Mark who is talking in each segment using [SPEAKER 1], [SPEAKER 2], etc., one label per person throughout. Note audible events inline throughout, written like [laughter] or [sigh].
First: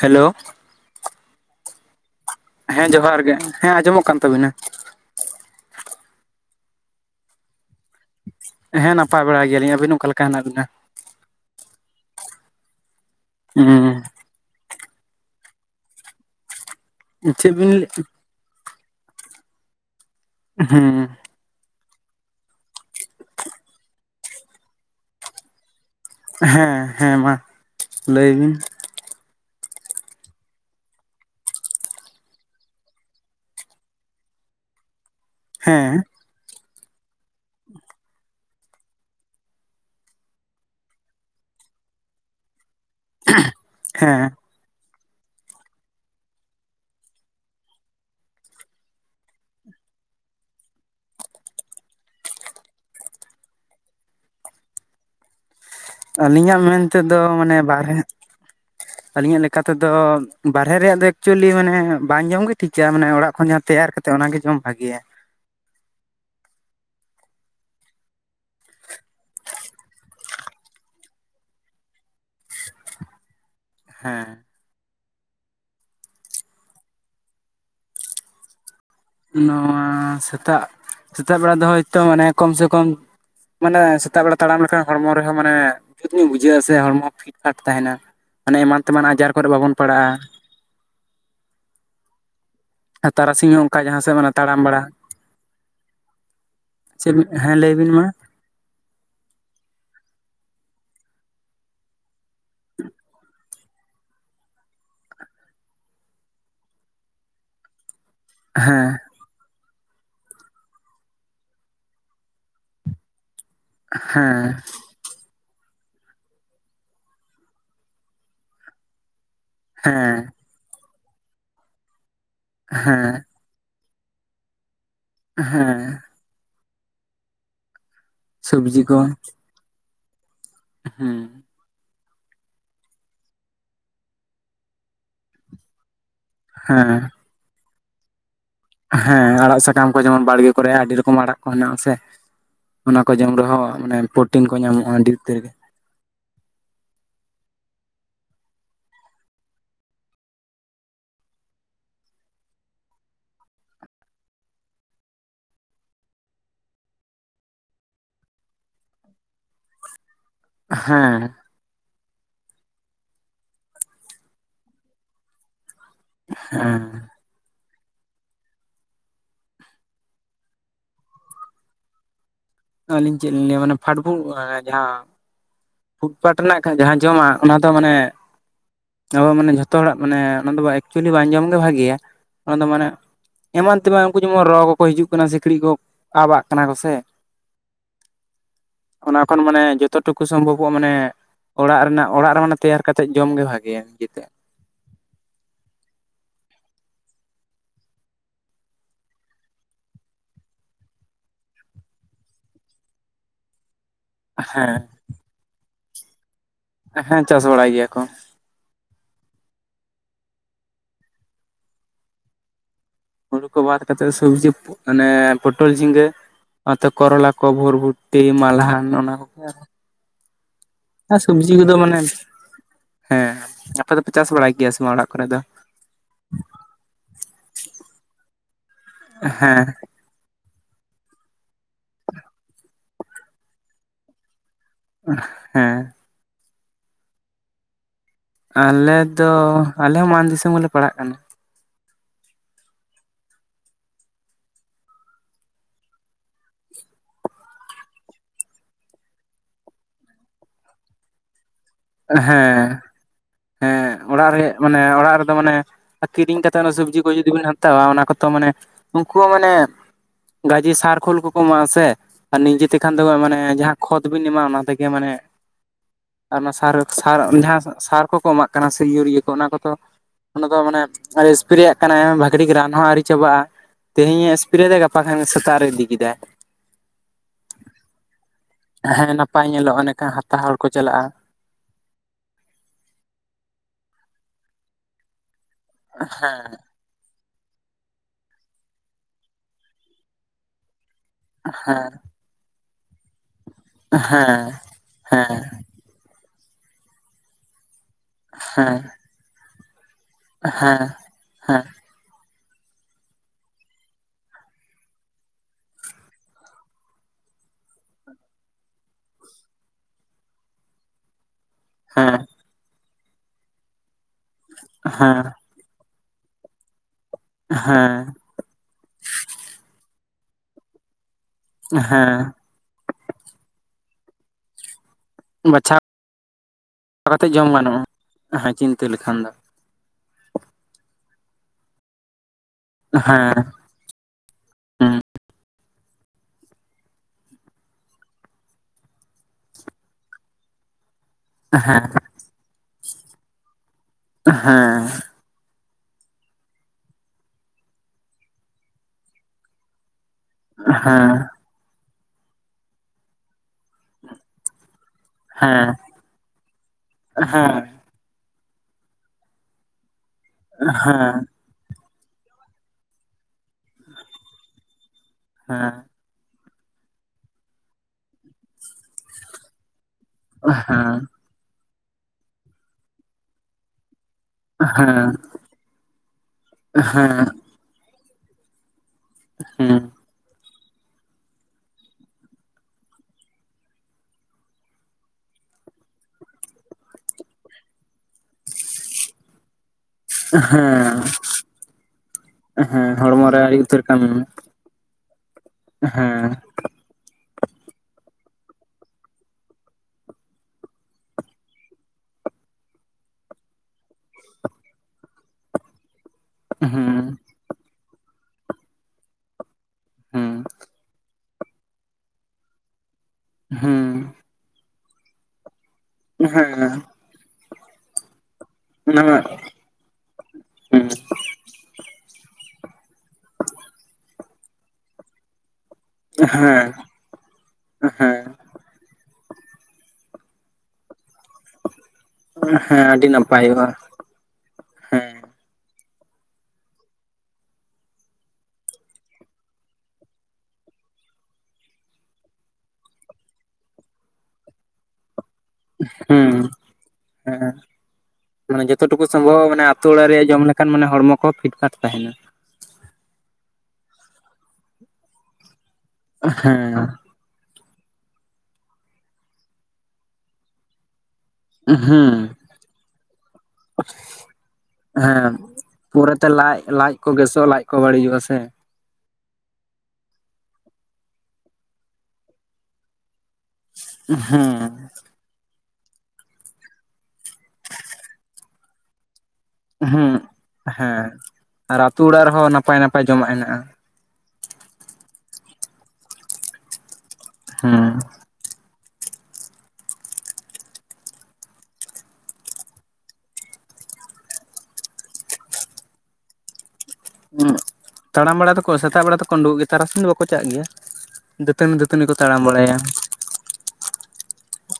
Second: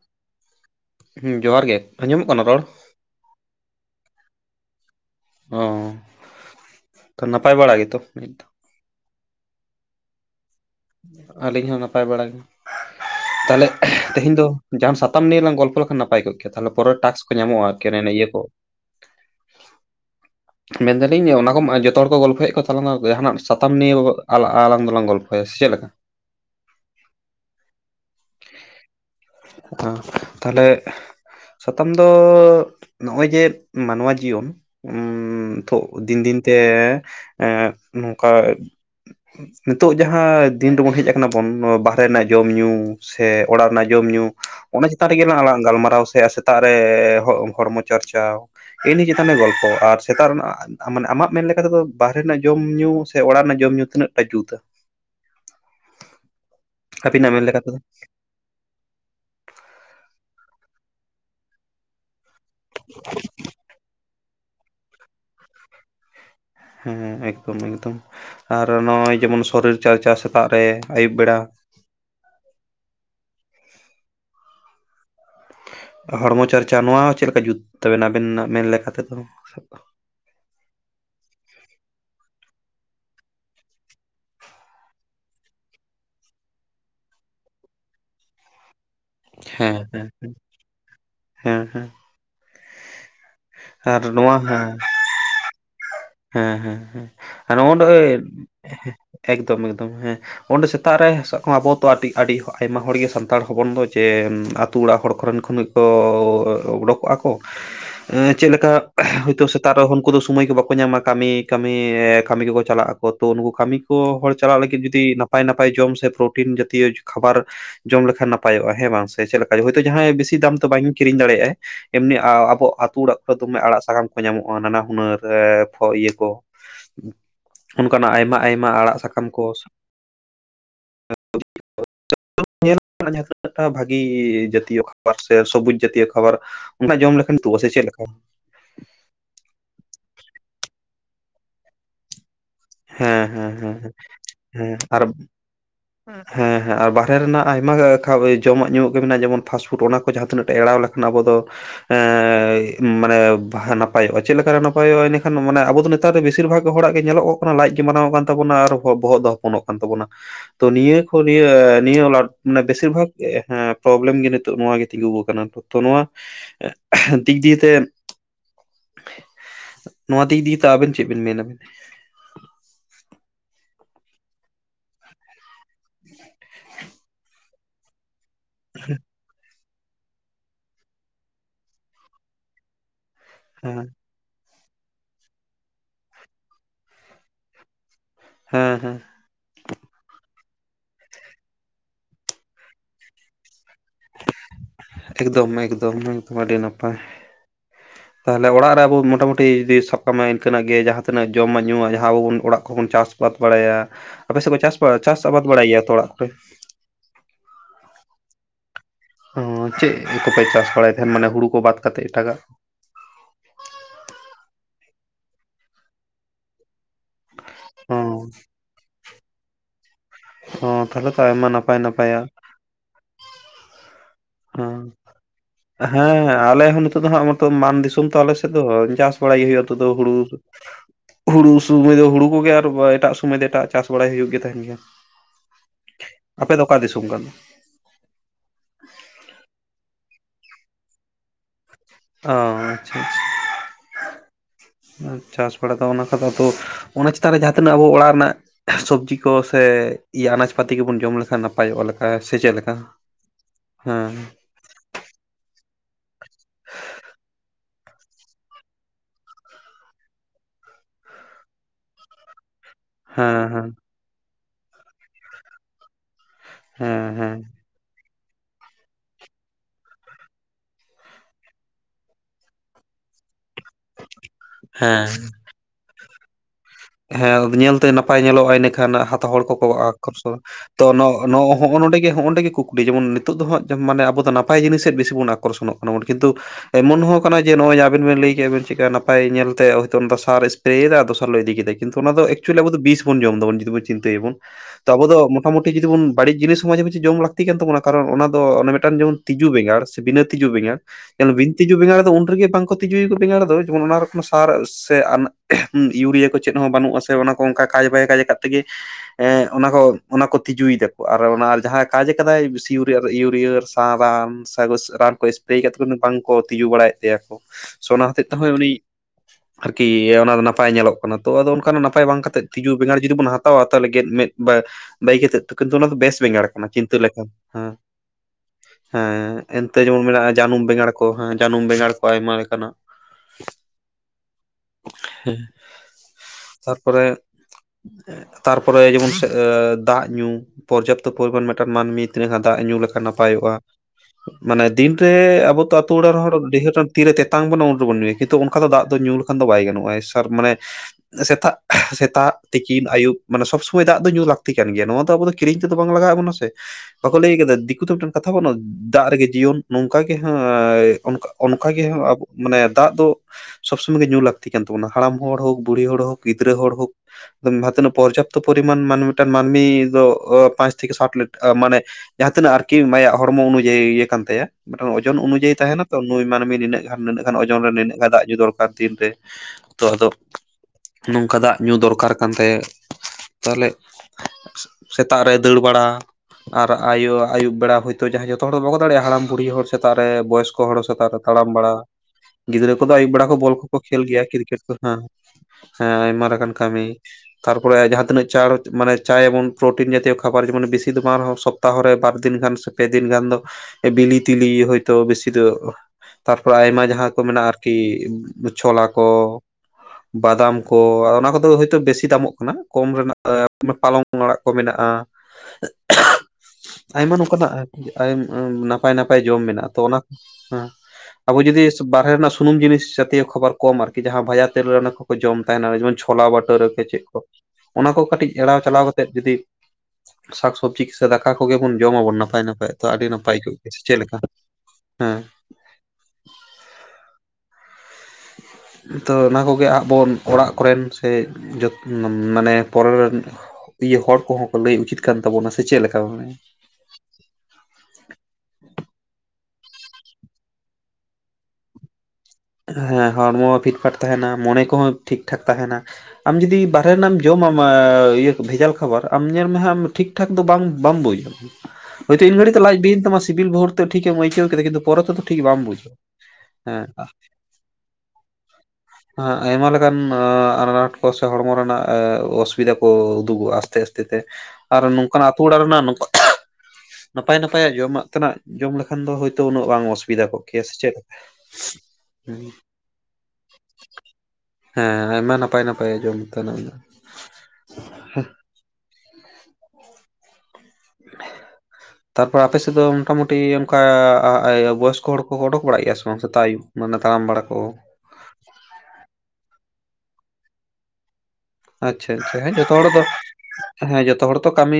[SPEAKER 1] Hello
[SPEAKER 2] ᱦᱩᱸ ᱡᱚᱦᱟᱨ ᱜᱮ ᱟᱸᱡᱚᱢᱚᱜ ᱠᱟᱱᱟ ᱨᱚᱲ?
[SPEAKER 1] ᱦᱮᱸ ᱡᱚᱦᱟᱨ ᱜᱮ ᱦᱮᱸ ᱟᱸᱡᱚᱢᱚᱜ ᱠᱟᱱ ᱛᱟᱹᱵᱤᱱᱟ
[SPEAKER 2] ᱚ ᱛᱚ ᱱᱟᱯᱟᱭ ᱵᱟᱲᱟ ᱜᱮᱛᱚ ᱱᱤᱛ ᱫᱚ?
[SPEAKER 1] ᱦᱮᱸ ᱱᱟᱯᱟᱭ ᱵᱟᱲᱟ ᱜᱮᱭᱟᱞᱤᱧ ᱟᱹᱵᱤᱱ ᱚᱠᱟ ᱞᱮᱠᱟ ᱦᱮᱱᱟᱜ ᱵᱤᱱᱟ?
[SPEAKER 2] ᱟᱹᱞᱤᱧ ᱦᱚᱸ ᱱᱟᱯᱟᱭ ᱵᱟᱲᱟ ᱜᱮ, ᱛᱟᱦᱞᱮ
[SPEAKER 1] ᱦᱩᱸ
[SPEAKER 2] ᱛᱮᱦᱮᱧ ᱫᱚ ᱡᱟᱦᱟᱸᱱ ᱥᱟᱛᱟᱢ ᱱᱤᱭᱮ ᱞᱟᱝ ᱜᱚᱞᱯᱚ ᱞᱮᱠᱷᱟᱱ ᱱᱟᱯᱟᱭ ᱠᱚᱜ ᱠᱮᱭᱟ ᱛᱟᱦᱚᱞᱮ ᱯᱚᱨᱮᱨ ᱴᱟᱠᱥ ᱠᱚ
[SPEAKER 1] ᱪᱮᱫ
[SPEAKER 2] ᱧᱟᱢᱚᱜᱼᱟ
[SPEAKER 1] ᱵᱤᱱ
[SPEAKER 2] ᱠᱮ [unintelligible] ᱤᱭᱟᱹ ᱠᱚ
[SPEAKER 1] ᱦᱩᱸ
[SPEAKER 2] ᱢᱮᱱ ᱫᱟᱞᱤᱧ ᱚᱱᱟ ᱠᱚ ᱡᱚᱛᱚ ᱦᱚᱲ ᱠᱚ ᱜᱚᱞᱯᱷᱚᱭᱮᱫ ᱠᱚ ᱛᱟᱞᱟᱝ ᱡᱟᱦᱟᱸᱱᱟᱜ ᱥᱟᱛᱟᱢ ᱱᱤᱭᱮ ᱟ ᱟᱞᱟᱝ ᱫᱚᱞᱟᱝ ᱜᱚᱞᱯᱚ ᱦᱳᱭ ᱥᱮ ᱪᱮᱫ ᱞᱮᱠᱟ?
[SPEAKER 1] ᱦᱮᱸ ᱦᱮᱸ ᱢᱟ ᱞᱟᱹᱭ ᱵᱤᱱ
[SPEAKER 2] ᱚ ᱛᱟᱦᱞᱮ ᱥᱟᱛᱟᱢ ᱫᱚ ᱱᱚᱜᱼᱚᱭ ᱡᱮ ᱢᱟᱱᱣᱟ ᱡᱤᱭᱚᱱ ᱩ ᱛᱷᱳ
[SPEAKER 1] ᱦᱮᱸ
[SPEAKER 2] ᱫᱤᱱ ᱫᱤᱱᱛᱮ ᱮᱸ ᱱᱚᱝᱠᱟ ᱱᱤᱛᱚᱜ ᱡᱟᱦᱟᱸ ᱫᱤᱱ ᱨᱮᱵᱚᱱ ᱦᱮᱡ ᱠᱟᱱᱟ ᱵᱚᱱ ᱵᱟᱦᱨᱮ ᱨᱮᱱᱟᱜ ᱡᱚᱢ ᱧᱩ ᱥᱮ ᱚᱲᱟᱜ ᱨᱮᱱᱟᱜ ᱡᱚᱢ ᱧᱩ
[SPEAKER 1] ᱦᱮᱸ
[SPEAKER 2] ᱚᱱᱟ ᱪᱮᱛᱟᱱ ᱨᱮᱜᱮ [unintelligible] ᱟᱞᱟᱝ ᱜᱟᱞᱢᱟᱨᱟᱣ ᱥᱮ ᱥᱮᱛᱟᱜ ᱨᱮ ᱦᱚᱲᱢᱚ ᱪᱟᱨᱪᱟᱣ ᱤᱱᱤ ᱪᱮᱛᱟᱱᱨᱮ ᱜᱚᱞᱯᱚ ᱟᱨ ᱥᱮᱛᱟᱜ ᱨᱮᱱᱟᱜ ᱢᱟᱱᱮ ᱟᱢᱟᱜ ᱢᱮᱱ ᱞᱮᱠᱟᱛᱮᱫᱚ ᱵᱟᱦᱨᱮ ᱨᱮᱱᱟᱜ ᱡᱚᱢ ᱧᱩ ᱥᱮ ᱚᱲᱟᱜ ᱨᱮᱱᱟᱜ ᱡᱚᱢ ᱧᱩ ᱛᱤᱱᱟᱹᱜ ᱴᱟ ᱡᱩᱛᱟ?
[SPEAKER 1] ᱟᱹᱞᱤᱧᱟᱜ ᱢᱮᱱ ᱛᱮᱫᱚ
[SPEAKER 2] ᱟᱹᱵᱤᱱᱟᱜ ᱢᱮᱱ
[SPEAKER 1] ᱢᱟᱱᱮ
[SPEAKER 2] ᱞᱮᱠᱟ ᱛᱮᱫᱚ
[SPEAKER 1] ᱵᱟᱨᱦᱮ ᱟᱹᱞᱤᱧᱟᱜ ᱞᱮᱠᱟ ᱛᱮᱫᱚ ᱵᱟᱨᱦᱮ ᱨᱮᱭᱟᱜ ᱫᱚ ᱮᱠᱪᱩᱭᱮᱞᱤ ᱢᱟᱱᱮ ᱵᱟᱝ ᱡᱚᱢ ᱜᱮ ᱴᱷᱤᱠᱟ ᱢᱟᱱᱮ ᱚᱲᱟᱜ ᱠᱷᱚᱱ ᱡᱟᱦᱟᱸ ᱛᱮᱭᱟᱨ ᱠᱟᱛᱮ ᱚᱱᱟᱜᱮ ᱡᱚᱢ ᱵᱷᱟᱜᱮᱭᱟ
[SPEAKER 2] ᱦᱮᱸ ᱮᱠᱫᱚᱢ ᱮᱠᱫᱚᱢ ᱟᱨ ᱱᱚᱜᱼᱚᱭ ᱡᱮᱢᱚᱱ ᱥᱚᱨᱤᱨ ᱪᱟᱨᱪᱟ ᱥᱮᱛᱟᱜ ᱨᱮ ᱟᱹᱭᱩᱵ ᱵᱮᱲᱟ
[SPEAKER 1] ᱦᱮᱸ
[SPEAKER 2] ᱦᱚᱲᱢᱚ ᱪᱟᱨᱪᱟ ᱱᱚᱣᱟ ᱪᱮᱫ ᱞᱮᱠᱟ ᱡᱩᱛ ᱛᱟᱵᱮᱱᱟ ᱟᱵᱮᱱᱟᱜ ᱢᱮᱱ ᱞᱮᱠᱟ ᱛᱮᱫᱚ?
[SPEAKER 1] ᱱᱚᱣᱟ ᱥᱮᱛᱟᱜ, ᱥᱮᱛᱟᱜ ᱵᱮᱲᱟ ᱫᱚ ᱦᱚᱭᱛᱳ ᱢᱟᱱᱮ ᱠᱚᱢ ᱥᱮ ᱠᱚᱢ ᱢᱟᱱᱮ ᱥᱮᱛᱟᱜ ᱵᱮᱲᱟ ᱛᱟᱲᱟᱢ ᱞᱮᱠᱷᱟᱱ ᱦᱚᱲᱢᱚ ᱨᱮᱦᱚᱸ ᱢᱟᱱᱮ ᱡᱩᱛ ᱧᱚᱜ ᱵᱩᱡᱷᱟᱹᱜᱼᱟ ᱥᱮ ᱦᱚᱲᱢᱚ ᱯᱷᱤᱴ ᱯᱷᱟᱴ ᱛᱟᱦᱮᱱᱟ ᱢᱟᱱᱮ ᱮᱢᱟᱱ ᱛᱮᱢᱟᱱ ᱟᱡᱟᱨ ᱠᱚᱨᱮ ᱵᱟᱵᱚᱱ
[SPEAKER 2] ᱦᱮᱸ ᱦᱮᱸ
[SPEAKER 1] ᱯᱟᱲᱟᱜᱼᱟ
[SPEAKER 2] ᱦᱮᱸ ᱦᱮᱸ ᱦᱮᱸ
[SPEAKER 1] ᱟᱨ ᱛᱟᱨᱟᱥᱤᱧ ᱦᱚᱸ ᱚᱱᱠᱟ
[SPEAKER 2] ᱟᱨ
[SPEAKER 1] ᱡᱟᱦᱟᱸᱥᱮᱫ ᱢᱟᱱᱮ
[SPEAKER 2] ᱱᱚᱣᱟ
[SPEAKER 1] ᱛᱟᱲᱟᱢ ᱵᱟᱲᱟ
[SPEAKER 2] ᱦᱮᱸ ᱦᱮᱸ
[SPEAKER 1] ᱪᱮᱫ
[SPEAKER 2] ᱦᱮᱸ
[SPEAKER 1] ᱞᱟᱹᱭ
[SPEAKER 2] ᱱᱚᱜ
[SPEAKER 1] ᱵᱤᱱ ᱢᱟ
[SPEAKER 2] [unintelligible] ᱮᱠᱫᱚᱢ ᱮᱠᱫᱚᱢ ᱦᱮᱸ ᱚᱸᱰᱮ ᱥᱮᱛᱟᱜ ᱨᱮ ᱥᱟᱰᱮ ᱠᱟᱜ ᱢᱮ ᱟᱵᱚ ᱛᱚ ᱟᱰᱤ ᱟᱰᱤ ᱟᱭᱢᱟ ᱦᱚᱲᱜᱮ ᱥᱟᱱᱛᱟᱲ ᱦᱚᱯᱚᱱ ᱫᱚ ᱡᱮ ᱟᱛᱩ ᱚᱲᱟᱜ ᱦᱚᱲ ᱠᱚᱨᱮᱱ ᱠᱷᱚᱱ [unintelligible] ᱩᱰᱳᱠᱚᱜᱼᱟ ᱠᱚ ᱮᱸ ᱪᱮᱫ ᱞᱮᱠᱟ
[SPEAKER 1] ᱦᱮᱸ
[SPEAKER 2] ᱦᱳᱭᱛᱚ ᱥᱮᱛᱟᱜ ᱨᱮ ᱦᱩᱱᱠᱩᱫᱚ ᱥᱚᱢᱚᱭ ᱠᱚ ᱵᱟᱠᱚ ᱧᱟᱢᱟ ᱠᱟᱹᱢᱤ ᱠᱟᱹᱢᱤ ᱠᱟᱹᱢᱤ ᱠᱚᱠᱚ ᱪᱟᱞᱟᱜᱼᱟ ᱛᱚ ᱩᱱᱠᱩ ᱠᱟᱹᱢᱤ ᱠᱚ ᱦᱚᱲ
[SPEAKER 1] ᱦᱮᱸ
[SPEAKER 2] ᱪᱟᱞᱟᱜ ᱞᱟᱹᱜᱤᱫ [unintelligible] ᱱᱟᱯᱟᱭ ᱱᱟᱯᱟᱭ ᱡᱚᱢ ᱥᱮ ᱯᱨᱚᱴᱤᱱ ᱡᱟᱛᱤᱭᱚ ᱠᱷᱟᱵᱟᱨ ᱡᱚᱢ ᱞᱮᱠᱷᱟᱱ ᱱᱟᱯᱟᱭᱚᱜᱼᱟ ᱦᱮᱸ ᱵᱟᱝ ᱥᱮ ᱪᱮᱫ? ᱞᱮᱠᱟ ᱦᱚᱭᱛᱳ ᱡᱟᱦᱟᱸᱭ
[SPEAKER 1] ᱦᱮᱸ
[SPEAKER 2] ᱵᱤᱥᱤ ᱫᱟᱢ ᱛᱮ ᱵᱟᱧ ᱠᱤᱨᱤᱧ ᱫᱟᱲᱮᱭᱟᱜᱟᱭ ᱮᱢᱱᱤᱟ ᱟᱵᱚ ᱟᱹᱛᱩ
[SPEAKER 1] ᱦᱮᱸ
[SPEAKER 2] ᱚᱲᱟᱜ ᱠᱚᱨᱮ ᱫᱚᱢᱮ ᱟᱲᱟᱜ ᱥᱟᱠᱟᱢ ᱠᱚ ᱧᱟᱢᱚᱜᱼᱟ ᱱᱟᱱᱟ ᱦᱩᱱᱟᱹᱨ
[SPEAKER 1] ᱦᱮᱸᱻ
[SPEAKER 2] [unintelligible] ᱠᱚ, ᱚᱱᱠᱟᱱᱟᱜ ᱟᱭᱢᱟ ᱟᱭᱢᱟ
[SPEAKER 1] ᱥᱚᱵᱽᱡᱤ
[SPEAKER 2] ᱟᱲᱟᱜ ᱥᱟᱠᱟᱢ ᱠᱚ
[SPEAKER 1] ᱦᱩᱸ
[SPEAKER 2] [inaudible] ᱡᱟᱦᱟᱸ ᱛᱤᱱᱟᱹᱜ ᱵᱷᱟᱜᱤ ᱡᱟᱹᱛᱤᱭᱚ ᱠᱷᱟᱨ ᱥᱮ ᱥᱚᱵᱩᱡᱽ ᱡᱟᱹᱛᱤᱭᱚ [inaudible] ᱠᱷᱟᱵᱟᱨ
[SPEAKER 1] ᱦᱮᱸ
[SPEAKER 2] ᱚᱱᱟ ᱡᱚᱢ ᱞᱮᱠᱷᱟᱱ ᱛᱩᱼᱟ ᱥᱮ ᱪᱮᱫ ᱞᱮᱠᱟ?
[SPEAKER 1] ᱦᱮᱸ ᱟᱲᱟᱜ ᱥᱟᱠᱟᱢ ᱠᱚ ᱡᱮᱢᱚᱱ ᱵᱟᱲᱜᱮ ᱠᱚᱨᱮ ᱟᱹᱰᱤ ᱨᱚᱠᱚᱢ ᱟᱲᱟᱜ ᱠᱚ ᱦᱮᱱᱟᱜᱼᱟ ᱥᱮ ᱚᱱᱟ ᱠᱚ
[SPEAKER 2] ᱦᱮᱸ
[SPEAKER 1] ᱡᱚᱢ
[SPEAKER 2] ᱦᱮᱸ
[SPEAKER 1] ᱨᱮᱦᱚᱸ
[SPEAKER 2] ᱦᱮᱸ
[SPEAKER 1] ᱢᱟᱱᱮ ᱯᱨᱚᱴᱤᱱ ᱠᱚ
[SPEAKER 2] ᱦᱮᱸ
[SPEAKER 1] ᱧᱟᱢᱚᱜᱼᱟ
[SPEAKER 2] ᱟᱨ
[SPEAKER 1] ᱟᱹᱰᱤ ᱩᱛᱟᱹᱨ ᱜᱮ
[SPEAKER 2] [unintelligible] ᱦᱮᱸ ᱦᱮᱸ ᱟᱨ ᱵᱟᱨᱦᱨᱮ ᱨᱮᱱᱟᱜ ᱟᱭᱢᱟ ᱠᱷᱟᱣ ᱡᱚᱢᱟᱜ ᱧᱩᱣᱟᱜ ᱜᱮ ᱢᱮᱱᱟᱜᱼᱟ ᱡᱮᱢᱚᱱ ᱯᱷᱟᱥᱴ ᱯᱷᱩᱰ ᱚᱱᱟ ᱠᱚ ᱡᱟᱦᱟᱸ ᱛᱤᱱᱟᱹᱜ ᱴᱟ ᱮᱲᱟᱣ ᱞᱮᱠᱷᱟᱱ ᱟᱵᱚ ᱫᱚ ᱮᱸ ᱢᱟᱱᱮ ᱱᱟᱯᱟᱭᱚᱜᱼᱟ ᱪᱮᱫ ᱞᱮᱠᱟ ᱨᱮ ᱱᱟᱯᱟᱭᱚᱜᱼᱟ ᱤᱱᱟᱹ ᱠᱷᱟᱱ ᱢᱟᱱᱮ ᱟᱵᱚ ᱫᱚ [unintelligible] ᱛᱟᱨ ᱨᱮ ᱵᱮᱥᱤᱨ ᱵᱷᱟᱜᱽ ᱦᱚᱲᱟᱜ ᱜᱮ ᱧᱮᱞᱚᱜᱼᱚᱜ ᱞᱟᱡ ᱜᱮ ᱢᱟᱨᱟᱝᱚᱜ ᱠᱟᱱ ᱛᱟᱵᱩᱱᱟ ᱟᱨ ᱵᱚᱦᱚᱜ ᱫᱚ ᱦᱚᱯᱚᱱᱚᱜ ᱠᱟᱱ ᱛᱟᱵᱚᱩᱱᱟ, ᱛᱚ ᱱᱤᱭᱟᱹ ᱠᱚ
[SPEAKER 1] ᱦᱮᱸ
[SPEAKER 2] ᱱᱤᱭᱟᱹ ᱱᱤᱭᱟᱹ ᱞᱟ ᱢᱟᱱᱮ ᱵᱮᱥᱤᱨ ᱵᱷᱟᱜᱽ ᱮᱸᱻᱦᱮᱸ ᱯᱨᱚᱵᱞᱮᱢ ᱜᱮ ᱱᱤᱛᱚᱜ ᱱᱚᱣᱟ ᱜᱮ ᱛᱤᱸᱜᱩ ᱟᱠᱟᱱᱟ ᱛᱚ ᱱᱚᱣᱟ
[SPEAKER 1] ᱦᱮᱸ
[SPEAKER 2] ᱫᱤᱠ ᱫᱤᱭᱮ ᱛᱮᱫ ᱱᱚᱣᱟ ᱫᱤᱠ ᱫᱤᱭᱤᱛᱮ ᱟᱵᱮᱱ ᱪᱮᱫ ᱵᱮᱱ ᱢᱮᱱ ᱱᱟᱵᱮᱱ?
[SPEAKER 1] ᱟᱹᱞᱤᱧ ᱪᱮᱫ ᱞᱤᱧ ᱞᱟᱹᱭᱟ ᱢᱟᱱᱮ ᱯᱷᱟᱴᱵᱷᱩᱝ ᱟᱸ ᱡᱟᱦᱟᱸ ᱯᱷᱩᱴᱯᱟᱴ ᱨᱮᱱᱟᱜ ᱡᱟᱦᱟᱸ ᱡᱚᱢᱟᱜ ᱚᱱᱟ ᱫᱚ ᱢᱟᱱᱮ ᱟᱵᱩ ᱢᱟᱱᱮ ᱡᱚᱛ ᱛᱚ ᱦᱚᱲᱟᱜ ᱢᱟᱱᱮ ᱚᱱᱟ ᱫᱚ ᱮᱠᱪᱩᱭᱮᱞᱤ ᱵᱟᱝ ᱡᱚᱢ ᱜᱤ ᱵᱷᱟᱜᱮᱭᱟ ᱚᱱᱟ ᱫᱚ ᱢᱟᱱᱮ ᱮᱢᱟᱱ
[SPEAKER 2] ᱦᱮᱸ
[SPEAKER 1] ᱛᱮᱢᱟᱱ ᱩᱱᱠᱩ ᱡᱮᱢᱚᱱ ᱨᱚᱸ ᱠᱚᱠᱚ ᱥᱮ ᱦᱤᱡᱩᱜ ᱠᱟᱱᱟ ᱥᱤᱠᱲᱤᱡ ᱠᱩ ᱟᱵᱼᱟᱜ ᱠᱟᱱᱟ ᱠᱚ ᱥᱮ
[SPEAKER 2] ᱦᱮᱸᱻᱦᱮᱸ
[SPEAKER 1] ᱚᱱᱟᱠᱷᱚᱱ ᱢᱟᱱᱮ ᱡᱚᱛᱳ ᱴᱩᱠᱩ ᱥᱚᱢᱵᱷᱚᱵ ᱠᱩ ᱢᱟᱱᱮ ᱚᱲᱟᱜ ᱨᱮᱱᱟᱜ ᱚᱲᱟᱜ ᱨᱮ ᱢᱟᱱᱮ ᱛᱮᱭᱟᱨ ᱠᱟᱛᱮᱫ ᱡᱚᱢ ᱜᱮ ᱵᱷᱟᱜᱮᱭᱟ ᱱᱤᱡᱮᱛᱮ
[SPEAKER 2] ᱮᱠᱫᱚᱢ-ᱮᱠᱫᱚᱢ ᱦᱚᱭ, ᱟᱹᱰᱤ ᱱᱟᱯᱟᱭ ᱛᱟᱦᱚᱞᱮ ᱚᱲᱟᱜ ᱨᱮ ᱟᱵᱩ ᱢᱚᱴᱟ-ᱢᱩᱴᱤ ᱡᱩᱫᱤ ᱥᱟᱵ ᱠᱟᱜ ᱢᱮ ᱡᱟᱦᱟᱸ ᱛᱤᱱᱟᱹᱜ ᱡᱚᱢᱟᱜ-ᱧᱩᱣᱟᱜ ᱡᱟᱦᱟᱸ ᱟᱵᱚ ᱵᱚᱱ ᱚᱲᱟᱜ ᱠᱷᱚᱱ ᱵᱚᱱ ᱪᱟᱥ ᱵᱟᱫ ᱵᱟᱲᱟᱭᱟ, ᱟᱯᱮ ᱥᱮᱫ ᱠᱚ ᱪᱟᱥ
[SPEAKER 1] ᱦᱮᱸ
[SPEAKER 2] ᱵᱟ ᱪᱟᱥ ᱟᱵᱟᱫ ᱵᱟᱲᱟᱭ ᱜᱮᱭᱟ ᱛᱚ ᱚᱲᱟᱜ ᱠᱚᱨᱮ
[SPEAKER 1] ᱦᱮᱸ ᱪᱟᱥ ᱵᱟᱲᱟᱭ ᱜᱮᱭᱟ ᱠᱚ
[SPEAKER 2] ᱚᱸᱻ ᱪᱮᱫ ᱠᱚᱯᱮ ᱪᱟᱥ ᱵᱟᱲᱟᱭ ᱛᱟᱦᱮᱱ ᱢᱟᱱᱮ ᱦᱳᱲᱳ ᱠᱚ ᱵᱟᱫ ᱠᱟᱛᱮᱫ ᱮᱴᱟᱜᱼᱟᱜ
[SPEAKER 1] ᱦᱳᱲᱳ ᱠᱚ ᱵᱟᱫ ᱠᱟᱛᱮᱫ ᱥᱩᱵᱡᱤ ᱟᱱᱮ ᱯᱚᱴᱚᱞ, ᱡᱷᱤᱸᱜᱟᱹ ᱚᱱᱛᱮ ᱠᱚᱨᱚᱞᱟ ᱠᱚ
[SPEAKER 2] ᱚ
[SPEAKER 1] ᱵᱷᱚᱨ-ᱵᱷᱚᱴᱤ ᱢᱟᱞᱦᱟᱱ ᱚᱱᱟ ᱠᱚ ᱜᱮ ᱟᱨᱦᱚᱸ
[SPEAKER 2] ᱳᱸ
[SPEAKER 1] ᱟᱨ ᱥᱩᱵᱡᱤ ᱠᱩᱫᱚ ᱢᱟᱱᱮ ᱦᱮᱸ ᱟᱯᱮ ᱫᱚᱯᱮ ᱪᱟᱥ ᱵᱟᱲᱟᱭ ᱜᱮᱭᱟ ᱥᱮ
[SPEAKER 2] ᱦᱮᱸ
[SPEAKER 1] ᱵᱟᱝ ᱚᱲᱟᱜ ᱠᱚᱨᱮ ᱫᱚ?
[SPEAKER 2] ᱦᱮᱸ ᱟᱞᱮ ᱱᱤᱛᱚᱜ ᱫᱚ ᱦᱟᱜ ᱢᱚᱛᱚ ᱢᱟᱱ ᱫᱤᱥᱚᱢ ᱛᱚ ᱟᱞᱮ ᱥᱮᱫ ᱫᱚ ᱪᱟᱥ ᱵᱟᱲᱟᱭ ᱜᱮ ᱦᱩᱭᱩᱜᱼᱟ
[SPEAKER 1] ᱦᱮᱸ
[SPEAKER 2] ᱱᱤᱛᱚᱜ ᱫᱚ ᱦᱳᱲᱳ ᱦᱳᱲᱳ ᱥᱚᱢᱚᱭ ᱫᱚ ᱦᱳᱲᱳ ᱠᱚᱜᱮ ᱟᱨ ᱮᱴᱟᱜ ᱥᱚᱢᱚᱭ ᱫᱚ ᱮᱴᱟᱜ ᱪᱟᱥ ᱵᱟᱲᱟᱭ ᱦᱩᱭᱩᱜ ᱜᱮ ᱛᱟᱦᱮᱱ ᱜᱮᱭᱟ᱾
[SPEAKER 1] ᱦᱮᱸ
[SPEAKER 2] ᱟᱯᱮ ᱫᱚ ᱚᱠᱟ ᱫᱤᱥᱚᱢ ᱠᱟᱱ?
[SPEAKER 1] ᱟᱞᱮᱻ ᱫᱚ ᱟᱞᱮ ᱦᱚᱸ ᱢᱟᱱ ᱫᱤᱥᱚᱢ ᱜᱮ ᱞᱮ ᱯᱟᱲᱟᱜ ᱠᱟᱱᱟ᱾
[SPEAKER 2] ᱚ ᱟᱪᱷᱟ-ᱟᱪᱷᱟ ᱪᱟᱥ ᱵᱟᱲᱟ ᱫᱚ ᱚᱱᱟ ᱠᱷᱟ ᱛᱚ ᱚᱱᱟ ᱪᱮᱛᱟᱱ ᱨᱮ ᱡᱟᱦᱟᱸ ᱛᱤᱱᱟᱹᱜ ᱟᱵᱩ ᱚᱲᱟᱜ ᱨᱮᱱᱟᱜ ᱥᱚᱵᱽᱡᱤ ᱠᱚ ᱥᱮ ᱤ ᱟᱱᱟᱡᱯᱟᱛᱤ ᱠᱚᱵᱚᱱ ᱡᱚᱢ ᱞᱮᱠᱷᱟᱱ ᱱᱟᱯᱟᱭᱚᱜ ᱚᱞ
[SPEAKER 1] ᱦᱮᱸᱻᱦᱮᱸ
[SPEAKER 2] ᱦᱮᱸ
[SPEAKER 1] ᱚᱲᱟᱜ ᱨᱮ ᱢᱟᱱᱮ ᱚᱲᱟᱜ ᱨᱮᱫᱚ ᱢᱟᱱᱮ ᱠᱤᱨᱤᱧ ᱠᱟᱛᱮ ᱚᱱᱟ ᱥᱚᱵᱽᱡᱤ ᱠᱩ ᱡᱩᱫᱤ ᱵᱤᱱ ᱦᱟᱛᱟᱣᱟ ᱚᱱᱟ ᱠᱚᱛᱚ ᱢᱟᱱᱮ ᱩᱱᱠᱩ ᱦᱚᱸ ᱢᱟᱱᱮ ᱜᱟᱡᱤ ᱥᱟᱨ ᱠᱷᱳᱞ ᱠᱚᱠᱚ ᱮᱢᱟᱜᱼᱟ ᱥᱮ ᱱᱤᱡᱮ ᱛᱮᱠᱷᱟᱱ ᱫᱚ ᱢᱟᱱᱮ
[SPEAKER 2] ᱦᱮᱸ ᱦᱮᱸ
[SPEAKER 1] ᱡᱟᱦᱟᱸ ᱠᱷᱚᱛ ᱵᱤᱱ ᱮᱢᱟ ᱚᱱᱟ ᱛᱮ ᱜᱮ ᱢᱟᱱᱮ ᱚᱱᱟ ᱥ ᱟᱨ
[SPEAKER 2] ᱦᱮᱸ
[SPEAKER 1] ᱥᱟᱨ
[SPEAKER 2] ᱦᱮᱸ
[SPEAKER 1] ᱡᱟᱦᱟᱸ ᱥᱟᱨ ᱠᱚᱠᱚ ᱮᱢᱟᱜ ᱠᱟᱱᱟ ᱥᱮ ᱤᱭᱩᱨᱤᱭᱟᱹ ᱠᱚ ᱚᱱᱟ ᱠᱚ ᱫᱚ ᱚᱱᱟ ᱫᱚ ᱢᱟᱱᱮ ᱥᱯᱨᱮᱭᱟᱜ ᱠᱟᱱᱟ ᱵᱷᱟᱹᱜᱤ ᱴᱷᱤᱠ ᱨᱟᱱ ᱦᱚᱸ ᱟᱹᱣᱨᱤ ᱪᱟᱵᱟᱜᱼᱟ᱾ ᱛᱮᱦᱮᱧᱼᱮ ᱮᱯᱨᱮᱫᱟᱭ ᱜᱟᱯᱟ
[SPEAKER 2] ᱦᱮᱸ
[SPEAKER 1] ᱠᱷᱟᱱ ᱥᱮᱛᱟᱜ ᱨᱮᱭ ᱤᱫᱤ ᱠᱮᱫᱟᱭ᱾
[SPEAKER 2] ᱦᱮᱸ ᱧᱮᱞᱛᱮ ᱱᱟᱯᱟᱭ ᱧᱮᱞᱚᱜᱼᱟᱭ ᱤᱸᱱᱟᱹᱠᱷᱟᱱ
[SPEAKER 1] ᱦᱮᱸ
[SPEAKER 2] ᱦᱟᱛᱟᱣ ᱦᱚᱲ
[SPEAKER 1] ᱱᱟᱯᱟᱭ
[SPEAKER 2] ᱠᱚᱠᱚ
[SPEAKER 1] ᱧᱮᱞᱚᱜᱼᱟ ᱮᱸᱰᱮᱠᱷᱟᱱ ᱦᱟᱛᱟᱣ
[SPEAKER 2] ᱟᱠᱚᱨᱚᱱᱚᱜ
[SPEAKER 1] ᱦᱚᱲ ᱠᱚ
[SPEAKER 2] ᱛᱚᱼ
[SPEAKER 1] ᱪᱟᱞᱟᱜᱼᱟ
[SPEAKER 2] ᱱᱳᱜᱼᱱᱳᱜᱼᱳ ᱦᱚᱜᱼᱚ ᱱᱚᱰᱮ ᱜᱮ ᱦᱚᱜ-ᱚᱱᱚᱰᱮ ᱜᱮ ᱦᱚᱸᱜ ᱚ ᱱᱚᱰᱮ ᱜᱮ ᱠᱩᱠᱞᱤ ᱡᱮᱢᱚᱱ ᱱᱤᱛᱚᱜ ᱫᱚ ᱦᱟᱜ ᱢᱟᱱᱮ ᱟᱵᱚ ᱱᱟᱯᱟᱭ ᱡᱤᱱᱤᱥ ᱥᱮᱫ ᱵᱤᱥᱤ ᱵᱚᱱ ᱟᱠᱚᱨᱥᱚᱱᱚᱜᱼ ᱢᱚᱱ ᱠᱤᱱᱛᱩ ᱮᱢᱚᱱ ᱦᱚᱸ ᱠᱟᱱᱟ ᱡᱮ ᱱᱚᱦᱚᱭ ᱟᱵᱮᱱ ᱵᱮᱱ ᱞᱟᱹᱭ ᱠᱮᱫ ᱵᱮᱱ ᱪᱮᱫᱠᱟ ᱱᱟᱯᱟᱭ ᱧᱮᱞᱛᱮ ᱦᱳᱭᱛᱚ ᱥᱟᱨ ᱥᱯᱨᱮᱭᱮᱫᱟ ᱟᱫᱚ ᱤᱫᱤ ᱠᱮᱫᱟ ᱠᱤᱱᱛᱩ ᱚᱱᱟ ᱮᱠᱪᱚᱞᱤ ᱟᱵᱚᱱ ᱵᱤᱥ ᱵᱚᱱ ᱡᱚᱢᱫᱟᱵᱚᱱᱚᱱ ᱪᱛᱟᱹᱭᱟᱵᱚᱱ
[SPEAKER 1] ᱦᱮᱸ
[SPEAKER 2] ᱟᱵᱚ ᱫᱚ
[SPEAKER 1] ᱦᱮᱸ
[SPEAKER 2] ᱢᱚᱴᱟ ᱢᱩᱴᱤ ‌ᱡᱩᱫᱤ ᱵᱚᱱ ᱵᱟᱲᱤᱡ ᱡᱤᱱᱤᱥ ᱢᱟᱡᱮ ᱢᱟᱡᱮ ᱪᱮ ᱡᱚᱢ ᱞᱟᱠᱛᱤ ᱠᱟᱱ ᱛᱟᱵᱚᱱᱟ ᱠᱟᱨᱚᱱ ᱚᱱᱟ ᱫᱚ ᱚᱱᱮ
[SPEAKER 1] ᱦᱮᱸ
[SPEAKER 2] ᱢᱤᱫᱴᱟᱱ ᱡᱮᱢᱚᱱ ᱛᱤᱡᱩ ᱵᱮᱸᱜᱟᱲ ᱥᱮ᱾ ᱵᱤᱱᱟᱹ ᱛᱤᱡᱩ ᱵᱮᱸᱜᱟᱲ
[SPEAKER 1] ᱦᱮᱸ
[SPEAKER 2] ᱧᱮᱞ ᱵᱤᱱ ᱛᱤᱡᱩ ᱵᱮᱜᱟᱲ ᱨᱮᱫᱚ ᱩᱱ ᱨᱮᱜᱮ ᱵᱟᱝ ᱠᱚᱼᱼ ᱛᱤᱡᱩ ᱭᱟᱠᱚ ᱵᱮᱸᱜᱟᱲ ᱫᱚ ᱡᱮᱢᱚᱱ ᱚᱱᱟ ᱨᱚ ᱠᱚᱱᱚ ᱥᱟᱨ ᱥᱮ ᱟᱱᱟ ᱩᱸ ᱭᱩᱨᱤᱭᱟᱹ ᱠᱚᱼᱼ ᱪᱮᱫ ᱦᱚᱸ ᱵᱟᱱᱩᱜ-ᱟ ᱥᱮ ᱚᱱᱟ ᱠᱚ ᱚᱱᱠᱟ ᱠᱟᱡᱽ ᱵᱟᱭ ᱠᱟᱡᱽ ᱟᱠᱟᱜ ᱛᱮᱜᱮᱼ ᱮᱜ ᱚᱱᱟ ᱠᱚ-ᱚᱱᱟ ᱠᱚ ᱛᱤᱡᱩᱭ ᱫᱟᱠᱚ ᱟᱨᱚ ᱚᱱᱟᱼᱼ ᱡᱟᱦᱟᱸ ᱠᱟᱡᱽ
[SPEAKER 1] ᱦᱮᱸ
[SPEAKER 2] ᱟᱠᱟ ᱫᱟᱭ ᱵᱤᱥᱤ ᱭᱩᱨᱤᱭᱟᱹ ᱭᱩᱨᱤᱭᱟᱹ ᱥᱟ ᱨᱟᱱ ᱥᱟᱜᱚᱥ ᱨᱟᱱ
[SPEAKER 1] ᱦᱮᱸ
[SPEAKER 2] ᱠᱚ ‌ᱮᱥᱼᱼ ᱞᱟᱹᱭ ᱠᱟᱛᱮ ᱠᱚ ᱵᱟᱝ ᱠᱚ ᱛᱤᱡᱩ ᱵᱟᱲᱟᱭᱮᱜ ᱛᱟᱭᱟ ᱠᱚ
[SPEAKER 1] ᱦᱮᱸ
[SPEAKER 2] ᱥᱚ ᱚᱱᱟ
[SPEAKER 1] ᱦᱮᱸ
[SPEAKER 2] ᱦᱚᱛᱮᱡᱼᱼ ᱛᱮ ᱦᱚᱸᱭ ᱩᱱᱤ ᱟᱨᱠᱤ ᱚᱱᱟ ᱫᱚ ᱱᱟᱯᱟᱭ ᱧᱮᱞᱚᱜ ᱠᱟᱱᱟ ᱛᱚ ᱟᱫᱚ ᱚᱱᱠᱟ ᱱᱟᱜ ᱱᱟᱯᱟᱭ
[SPEAKER 1] ᱦᱮᱸ
[SPEAKER 2] ᱵᱟᱝ ᱠᱟᱛᱮᱜᱼᱼ ᱛᱤᱡᱩ ᱵᱮᱸᱜᱟᱲ ᱡᱩᱫᱤ ᱵᱚᱱ ᱦᱟᱛᱟᱣᱟ ᱛᱟᱦᱚᱞᱮ‌ ᱜᱮᱫ ᱢᱮᱸᱫ ᱵᱟᱭ ᱵᱟᱜᱤ ᱠᱟᱛᱮᱫ ᱛᱮ ᱠᱤᱱᱛᱩ
[SPEAKER 1] ᱵᱟᱪᱷᱟᱣ
[SPEAKER 2] ᱚᱱᱟ ᱫᱚ ᱵᱮᱥ ᱵᱮᱸᱜᱟᱲ ᱠᱟᱱᱟ ᱪᱤᱱᱛᱟᱹ ᱞᱮᱠᱟᱱ,
[SPEAKER 1] ᱠᱟᱛᱮᱜ ᱡᱚᱢ
[SPEAKER 2] ᱦᱮᱸ
[SPEAKER 1] ᱜᱟᱱᱚᱜᱼᱟ ᱦᱮᱸ ᱪᱤᱱᱛᱟᱹ ᱞᱮᱠᱷᱟᱱ ᱫᱚ
[SPEAKER 2] ᱦᱮᱸᱻ᱾ ᱮᱱᱛᱮᱜ ᱡᱮᱢᱚᱱ ᱢᱮᱱᱟᱜ-ᱟ ᱡᱟᱱᱩᱢ ᱵᱮᱸᱜᱟᱲ ᱠᱚ ᱦᱮᱸ ᱡᱟᱱᱩᱢ ᱵᱮᱸᱜᱟᱲ ᱠᱚ ᱟᱭᱢᱟ ᱞᱮᱠᱟ ᱱᱟᱜ᱾
[SPEAKER 1] ᱦᱮᱸ᱾ ᱦᱩᱸ
[SPEAKER 2] ᱦᱮ᱾ ᱛᱟᱨᱯᱚᱨᱮ ᱮᱜ ᱛᱟᱨᱯᱚᱨᱮ ᱡᱮᱢᱚᱱ ᱥᱮᱜ ᱮ ᱫᱟᱜ ᱧᱩ᱾ ᱯᱚᱨᱡᱟᱯ ᱛᱚ ᱯᱚᱨᱤᱢᱟᱱ ᱢᱮᱫᱴᱟᱱ ᱢᱟᱱᱢᱤ ᱛᱤᱱᱟᱹᱜ ᱜᱟᱱ ᱫᱟᱜ ᱮ ᱧᱩ ᱞᱮᱠᱷᱟᱱ ᱱᱟᱯᱟᱭᱚᱜ-ᱟ᱾ ᱢᱟᱱᱮ
[SPEAKER 1] ᱦᱮᱸ
[SPEAKER 2] ᱫᱤᱱ ᱨᱮ ᱟᱵᱚ ᱛᱚᱼᱼ ᱟᱛᱳ ᱚᱲᱟᱜ ᱨᱮᱱ ᱦᱚᱲ ᱰᱷᱮᱨ ᱛᱤᱨᱮ ᱛᱮᱛᱟᱝ ᱵᱚᱱᱟ ᱩᱱ ᱨᱮᱵᱚᱱ ᱧᱩᱭᱟ ᱠᱤᱱᱛᱩ ᱚᱱᱠᱟ ᱫᱚ ᱫᱟᱜ ᱫᱚ ᱧᱩ ᱞᱮᱠᱷᱟᱱ ᱫᱚ ᱵᱟᱭ ᱜᱟᱱᱚᱜ-ᱟ ᱥᱟᱨ ᱢᱟᱱᱮᱼᱼ
[SPEAKER 1] ᱦᱮᱸ
[SPEAKER 2] ᱥᱮᱛᱟᱜ ᱥᱮᱛᱟᱜ ᱛᱤᱠᱤᱱ ᱟᱭᱩᱵ ᱢᱟᱱᱮ ᱥᱚᱵᱽ ᱥᱚᱢᱚᱭ ᱫᱟᱜ ᱫᱚ ᱧᱩ ᱞᱟᱠᱼᱼ ᱛᱤ ᱠᱟᱱ ᱜᱮᱭᱟ ᱱᱚᱣᱟ ᱫᱚ ᱟᱵᱚ ᱫᱚ ᱠᱤᱨᱤᱧ ᱛᱮᱫᱚ
[SPEAKER 1] ᱦᱮᱸ
[SPEAKER 2] ᱵᱟᱝ ᱞᱟᱜᱟᱣᱟᱜ ᱵᱚᱱᱟ ᱥᱮ ᱵᱟᱠᱚ
[SPEAKER 1] ᱦᱮᱸ
[SPEAKER 2] ᱞᱟᱹᱭ ᱠᱟᱫᱟ ᱫᱤᱠᱩ ᱫᱚ ᱢᱤᱫᱴᱟᱱᱼᱼ ᱠᱟᱛᱷᱟ ᱵᱟᱹᱱᱩᱜ-ᱟ ᱫᱟᱜ ᱨᱮᱜᱮ ᱡᱤᱭᱚᱱ ᱱᱚᱝᱠᱟ ᱜᱮ ᱦᱟᱸᱜ
[SPEAKER 1] ᱦᱮᱸ
[SPEAKER 2] ᱚᱱᱠᱟᱼᱼ ᱚᱱᱠᱟ ᱜᱮ ᱦᱚᱸ ᱟᱵᱚ ᱢᱟᱱᱮ ᱫᱟᱜ ᱫᱚ ᱥᱚᱵᱽ ᱥᱚᱢᱚᱭ ᱜᱮ ᱧᱩ ᱞᱟᱠᱛᱤ ᱠᱟᱱ ᱛᱟᱵᱚᱱᱟ ᱦᱟᱲᱟᱢ ᱦᱚᱲ ᱦᱚᱸ ᱵᱩᱲᱦᱤᱼᱼ ᱦᱚᱲ ᱦᱚᱸ ᱜᱤᱫᱽᱨᱟᱹ ᱦᱚᱲ ᱦᱳᱠ ᱡᱟᱦᱟᱸ ᱛᱤᱱᱟᱹᱜ ᱯᱚᱨᱡᱟᱯ ᱛᱚ ᱯᱚᱨᱤᱢᱟᱱ ᱢᱟᱱᱮ ᱢᱤᱫᱴᱟᱱ ᱢᱟᱱᱢᱤ ᱫᱚᱼᱼ ᱚᱻ ᱯᱟᱸᱪ ᱛᱷᱮᱠᱮ ᱥᱟᱛ ᱞᱤᱴ ᱟ ᱢᱟᱱᱮ ᱡᱟᱦᱟᱸ ᱛᱤᱱᱟᱹᱜ ᱟᱨᱠᱤ ᱢᱟᱭᱟᱜ ᱦᱚᱲᱢᱚ ᱚᱱᱩ ᱡᱟᱹᱭᱟᱤ ᱤᱭᱟᱹ ᱠᱟᱱ ᱛᱟᱭᱟ᱾
[SPEAKER 1] ᱦᱮᱸ
[SPEAKER 2] ᱢᱤᱫᱴᱟᱝ ᱚᱡᱚᱱ
[SPEAKER 1] ᱦᱮᱸ ᱦᱮᱸ
[SPEAKER 2] ᱚᱱᱩ ᱡᱟᱹᱭᱤ ᱛᱟᱦᱮᱱᱟ ᱛᱚ ᱱᱩᱭ ᱢᱟᱱᱢᱤ ᱱᱤᱱᱟᱹᱜ ᱜᱟᱱ ᱱᱤᱱᱟᱹᱜ
[SPEAKER 1] ᱦᱮᱸ
[SPEAKER 2] ᱜᱟᱱ ᱚᱡᱚᱱ ᱨᱮ ᱱᱤᱱᱟᱹᱜ ᱜᱟᱱ ᱫᱟᱜ ᱧᱩ ᱫᱚᱨᱠᱟᱨ ᱫᱤᱱ ᱨᱮ᱾
[SPEAKER 1] ᱦᱩᱸ᱾
[SPEAKER 2] ᱫᱚ ᱟᱫᱚ ᱱᱚᱝᱠᱟ ᱫᱟᱜ ᱧᱩ ᱫᱚᱨᱠᱟᱨ ᱠᱟᱱ ᱛᱟᱭᱟ ᱛᱟᱦᱞᱮᱜᱼᱼ ᱥᱮᱛᱟᱜ ᱨᱮ ᱫᱟᱹᱲ ᱵᱟᱲᱟᱼᱼ ᱟᱨ ᱟᱭᱳ ᱟᱭᱩᱵ ᱵᱮᱲᱟ ᱦᱚᱭᱛᱚ ᱡᱟᱦᱟᱸᱭ ᱡᱚᱛᱚ ᱦᱚᱲ ᱫᱚ ᱵᱟᱠᱚ ᱫᱟᱲᱮᱭᱟᱜ-ᱟ ᱦᱟᱲᱟᱢ ᱵᱩᱲᱦᱤ ᱦᱚᱲ ᱥᱮᱼᱼ ᱥᱮᱛᱟᱜ ᱨᱮ ᱵᱚᱭᱮᱥ ᱠᱚ ᱦᱚᱲ
[SPEAKER 1] ᱦᱮᱸ
[SPEAKER 2] ᱥᱮᱛᱟᱜ ᱨᱮ ᱛᱟᱲᱟᱢ ᱵᱟᱲᱟ ᱜᱤᱫᱽᱨᱟᱹ
[SPEAKER 1] ᱦᱮᱸ
[SPEAKER 2] ᱠᱚᱫᱚ ᱟᱹᱭᱩᱵ
[SPEAKER 1] ᱦᱚᱲᱢᱚ
[SPEAKER 2] ᱵᱮᱲᱟ ᱠᱚ
[SPEAKER 1] ᱨᱮ
[SPEAKER 2] ᱵᱚᱞ
[SPEAKER 1] ᱟᱹᱰᱤ
[SPEAKER 2] ᱠᱚᱠᱚ
[SPEAKER 1] ᱩᱛᱟᱹᱨ
[SPEAKER 2] ᱠᱷᱮᱞ
[SPEAKER 1] ᱠᱟᱹᱢᱤ
[SPEAKER 2] ᱜᱮᱭᱟ ᱠᱨᱤᱠᱮᱴᱼᱼ ᱫᱚ ᱦᱟᱸᱜ ᱦᱮᱸ ᱟᱭᱢᱟ ᱞᱮᱠᱟᱱ ᱠᱟᱢᱤ᱾ ᱛᱟᱨᱯᱚᱨᱮ ᱡᱟᱦᱟᱸ ᱛᱤᱱᱟᱹᱜ ᱪᱟᱲ ᱢᱟᱱᱮ ᱪᱟᱭ ᱵᱚᱱ ᱯᱨᱳᱴᱤᱱ ᱡᱟᱛᱤᱭ ᱠᱷᱟᱵᱟᱨ ᱡᱮᱢᱚᱱ ᱵᱤᱥᱤ ᱫᱚ ᱵᱟᱝ ᱨᱮᱦᱚᱸ ᱥᱚᱵᱼᱼᱼ ᱥᱚᱯᱛᱟᱦᱚ ᱨᱮ ᱵᱟᱨ ᱫᱤᱱ ᱜᱟᱱ ᱥᱮ ᱯᱮ ᱫᱤᱱ ᱜᱟᱱ ᱫᱚ ᱮ ᱵᱤᱞᱤ ᱛᱤᱞᱤ ᱦᱚᱭᱛᱳ ᱵᱮᱥᱤ ᱫᱚᱼ ᱛᱟᱨᱯᱚᱨ ᱟᱭᱢᱟ ᱡᱟᱦᱟᱸ ᱠᱚ
[SPEAKER 1] ᱦᱩᱸ
[SPEAKER 2] ᱢᱮᱱᱟᱜ-ᱟ ᱟᱨᱠᱤ ᱪᱷᱚᱞᱟ ᱠᱚ᱾
[SPEAKER 1] ᱦᱩᱸ
[SPEAKER 2] ᱵᱟᱫᱟᱢ ᱠᱚ ᱟ ᱚᱱᱟ ᱠᱚᱫᱚ ᱦᱳᱭᱛᱚ ᱵᱮᱥᱤ ᱫᱟᱢᱚᱜ ᱠᱟᱱᱟ ᱠᱚᱢ ᱨᱮᱱᱟᱜᱼᱼ ᱮ ᱯᱟᱞᱚᱝ
[SPEAKER 1] ᱦᱩᱸ
[SPEAKER 2] ᱟᱲᱟᱜ ᱠᱚ ᱢᱮᱱᱟᱜ-ᱟ᱾
[SPEAKER 1] ᱦᱮᱸ ᱦᱮᱸ᱾
[SPEAKER 2] ᱟᱭᱢᱟ ᱱᱚᱝᱠᱟ ᱱᱟᱜ ᱮ ᱱᱟᱯᱟᱭ
[SPEAKER 1] ᱚᱱᱟ ᱢᱟ
[SPEAKER 2] ᱱᱟᱯᱟᱭ ᱡᱚᱢ ᱢᱮᱱᱟᱜ-ᱟ ᱛᱚ ᱚᱱᱟᱼᱼ ᱦᱮᱸ
[SPEAKER 1] ᱦᱩᱸ
[SPEAKER 2] ᱟᱵᱚ ᱡᱩᱫᱤ ᱵᱟᱦᱨᱮ ᱨᱮᱱᱟᱜ ᱥᱩᱱᱩᱢ ᱡᱤᱱᱤᱥ ᱡᱟᱛᱤᱭ ᱠᱷᱚᱵᱟᱨ ᱠᱚᱢ ᱟᱨᱠᱤ ᱡᱟᱦᱟᱸᱼᱼ ᱵᱷᱟᱡᱟ ᱛᱮᱨᱮᱞ ᱨᱮ ᱚᱱᱟ ᱠᱚᱠᱚ ᱡᱚᱢ ᱛᱟᱦᱮᱱᱟ ᱡᱮᱢᱚᱱ ᱪᱷᱚᱞᱟ ᱵᱟᱹᱴᱚᱨᱟ
[SPEAKER 1] ᱦᱮᱸ
[SPEAKER 2] ᱠᱚ ᱪᱮᱜ ᱠᱚ ᱚᱱᱟ ᱠᱚ
[SPEAKER 1] ᱦᱮᱸ
[SPEAKER 2] ᱠᱟᱴᱤᱡ ᱮᱲᱟᱣ ᱪᱟᱞᱟᱣ ᱠᱟᱛᱼᱼ ᱛᱮᱜ ᱡᱩᱫᱤ ᱥᱟᱠ ᱥᱚᱵᱽᱡᱤ ᱥᱮ ᱫᱟᱠᱟ ᱠᱚᱜᱮ ᱵᱚᱱ ᱡᱚᱢᱟ ᱵᱚᱱ ᱱᱟᱯᱟᱭ ᱱᱟᱯᱟᱭᱟᱜ
[SPEAKER 1] ᱦᱮᱸ
[SPEAKER 2] ᱛᱚ ᱟᱹᱰᱤ ᱱᱟᱯᱟᱭ ᱠᱚᱜ
[SPEAKER 1] ᱱᱟᱯᱟᱭᱚᱜᱼᱟ
[SPEAKER 2] ᱜᱮᱭᱟ᱾ ᱪᱮᱜ ᱞᱮᱠᱟ ᱦᱮᱸ᱾ ᱛᱚ ᱚᱱᱟ ᱠᱚᱜᱮ ᱟᱸᱜ ᱵᱚᱱ ᱚᱲᱟᱜ ᱠᱚᱨᱮᱱ ᱥᱮ ᱡᱚᱛ ᱱᱚ ᱢᱟᱱᱮ ᱯᱚᱨᱮ ᱨᱮᱱ ᱤᱭᱟᱹ ᱦᱚᱲ ᱠᱚᱦᱚᱸ ᱠᱚ ᱞᱟᱹᱭ ᱩᱪᱤᱛ ᱠᱟᱱ ᱛᱟᱵᱚᱱᱟ ᱥᱮ᱾ ᱪᱮᱫ ᱞᱮᱠᱟ ᱢᱟᱱᱮ
[SPEAKER 1] ᱦᱩᱸ ᱢᱟᱱᱮ ᱡᱚᱛᱚ ᱴᱩᱠᱩ ᱥᱚᱢᱵᱷᱚᱣ ᱢᱟᱱᱮ ᱟᱛᱳ ᱚᱲᱟᱜ ᱨᱮᱭᱟᱜ ᱡᱚᱢ ᱞᱮᱠᱷᱟᱱ ᱢᱟᱱᱮ ᱦᱚᱲᱢᱚ ᱠᱚ ᱦᱚᱸ ᱯᱷᱤᱴ ᱯᱷᱟᱴ ᱛᱟᱦᱮᱱᱟ᱾
[SPEAKER 2] ᱦᱮᱸ ᱦᱚᱲᱢᱚ ᱯᱷᱤᱴ ᱯᱷᱟᱴ ᱛᱟᱦᱮᱱᱟ ᱢᱚᱱᱮ ᱠᱚᱦᱚᱸ ᱴᱷᱤᱠ ᱴᱷᱟᱠ ᱛᱟᱦᱮᱱᱟ ᱟᱢ ᱡᱩᱫᱤ
[SPEAKER 1] ᱦᱮᱸ
[SPEAKER 2] ᱵᱟᱦᱨᱮ ᱨᱮᱱᱟᱜᱼᱼ ᱡᱚᱢᱟᱢ ᱟᱻ ᱤᱭᱟᱹ ᱵᱷᱮᱡᱟᱞ ᱠᱷᱟᱵᱟᱨ ᱟᱢ ᱧᱮᱞ ᱢᱮ ᱦᱟᱸᱜ ᱟᱢ‌ ᱴᱷᱤᱠ ᱴᱷᱟᱠ ᱫᱚ ᱵᱟᱢ ᱵᱟᱢ ᱵᱩᱡᱟ᱾
[SPEAKER 1] ᱦᱩᱸ
[SPEAKER 2] ᱦᱳᱭᱛᱚ ᱤᱱ ᱜᱷᱟᱹᱲᱤ ᱛᱚ ᱞᱟᱡ ᱵᱤᱭᱮᱱ ᱛᱟᱢᱟ ᱥᱤᱵᱤᱞ ᱵᱷᱳᱨ ᱛᱮ ᱴᱷᱤᱠᱮᱢ ᱟᱹᱭᱠᱟᱹᱣ ᱠᱮᱫᱟ ᱠᱤᱱᱛᱩ ᱯᱚᱨᱮ ᱛᱮᱫᱚ ᱴᱷᱤᱠ ᱵᱟᱢ ᱵᱩᱡᱟ᱾
[SPEAKER 1] ᱛᱮ ᱞᱟᱡ ᱞᱟᱡ ᱠᱚ ᱜᱮᱥᱚᱜ-ᱟ ᱞᱟᱡ ᱠᱚ ᱵᱟᱹᱲᱤᱡᱚᱜ-ᱟ ᱥᱮ᱾
[SPEAKER 2] [inaudible] ᱟᱸ ᱟᱭᱢᱟ ᱞᱮᱠᱟᱱ ᱟᱱᱟᱴ ᱠᱚ ᱥᱮ ᱦᱚᱲᱢᱚ ᱨᱮᱱᱟᱜ ᱚᱥᱩᱵᱤᱫᱟ ᱠᱚ ᱩᱫᱩᱜᱚᱜᱼᱟ ᱟᱥᱛᱮ ᱟᱥᱛᱮ ᱛᱮ
[SPEAKER 1] ᱦᱮᱸ
[SPEAKER 2] ᱟᱨ ᱱᱚᱝᱠᱟᱱᱟᱜ ᱟᱛᱩ ᱚᱲᱟᱜ ᱨᱮᱱᱟᱜ ᱱᱟᱯᱟᱭ ᱱᱟᱯᱟᱭᱟᱜ ᱡᱚᱢᱟᱜ ᱛᱮᱱᱟᱜ ᱡᱚᱢ ᱞᱮᱠᱷᱟᱱ ᱫᱚ ᱦᱚᱭᱛᱚ ᱩᱱᱟᱹᱜ ᱵᱟᱝ ᱚᱥᱩᱵᱤᱫᱷᱟ ᱠᱚᱜ ᱠᱮᱭᱟ ᱥᱮ ᱪᱮᱫ?
[SPEAKER 1] ᱟ. ᱛᱩ ᱚᱲᱟᱜ
[SPEAKER 2] ᱦᱮᱸ
[SPEAKER 1] ᱨᱮᱦᱚᱸ ᱱᱟᱯᱟᱭ ᱱᱟᱯᱟᱭ ᱡᱚᱢᱟᱜ ᱦᱮᱱᱟᱜᱼᱟ᱾
[SPEAKER 2] ᱦᱮᱸ ᱟᱭᱢᱟ ᱱᱟᱯᱟᱭ ᱱᱟᱯᱟᱭ ᱡᱚᱢᱛᱮᱱᱟᱜᱼᱼ
[SPEAKER 1] ᱦᱮᱸᱻ
[SPEAKER 2] [unintelligible] ᱛᱟᱨᱯᱚᱨᱮ ᱟᱯᱮᱥᱮᱫ ᱫᱚ ᱢᱚᱴᱟᱢᱩᱴᱤ ᱚᱱᱠᱟ ᱵᱚᱭᱚᱥᱠᱚ ᱦᱚᱲ ᱠᱚ ᱚᱰᱚᱠ ᱵᱟᱲᱟᱜ ᱜᱮᱭᱟ ᱥᱮ ᱵᱟᱝ ᱥᱮᱛᱟᱜ ᱟᱹᱭᱩᱵ? ᱢᱟᱱᱮ ᱛᱟᱲᱟᱢ ᱵᱟᱲᱟ ᱠᱚ?
[SPEAKER 1] ᱛᱟᱲᱟᱢ ᱵᱟᱲᱟ ᱫᱚᱠᱚ ᱥᱮᱛᱟᱜ ᱵᱮᱲᱟ ᱫᱚᱠᱚ ᱩᱰᱩᱠ ᱜᱮᱭᱟ ᱛᱟᱨᱟᱥᱤᱧ ᱫᱚ ᱵᱟᱠᱚ ᱪᱟᱜ ᱜᱮᱭᱟ ᱫᱟᱹᱛᱟᱹᱱᱤ ᱫᱟᱹᱛᱟᱹᱱᱤ
[SPEAKER 2] ᱟᱪᱪᱷᱟ
[SPEAKER 1] ᱠᱚ
[SPEAKER 2] ᱟᱪᱪᱷᱟ
[SPEAKER 1] ᱛᱟᱲᱟᱢ
[SPEAKER 2] ᱦᱮᱸ ᱡᱚᱛᱚ
[SPEAKER 1] ᱵᱟᱲᱟᱭᱟ᱾
[SPEAKER 2] ᱦᱚᱲ ᱫᱚ ᱦᱮᱸ ᱡᱚᱛᱚ ᱦᱚᱲ ᱛᱚ ᱠᱟᱹᱢᱤ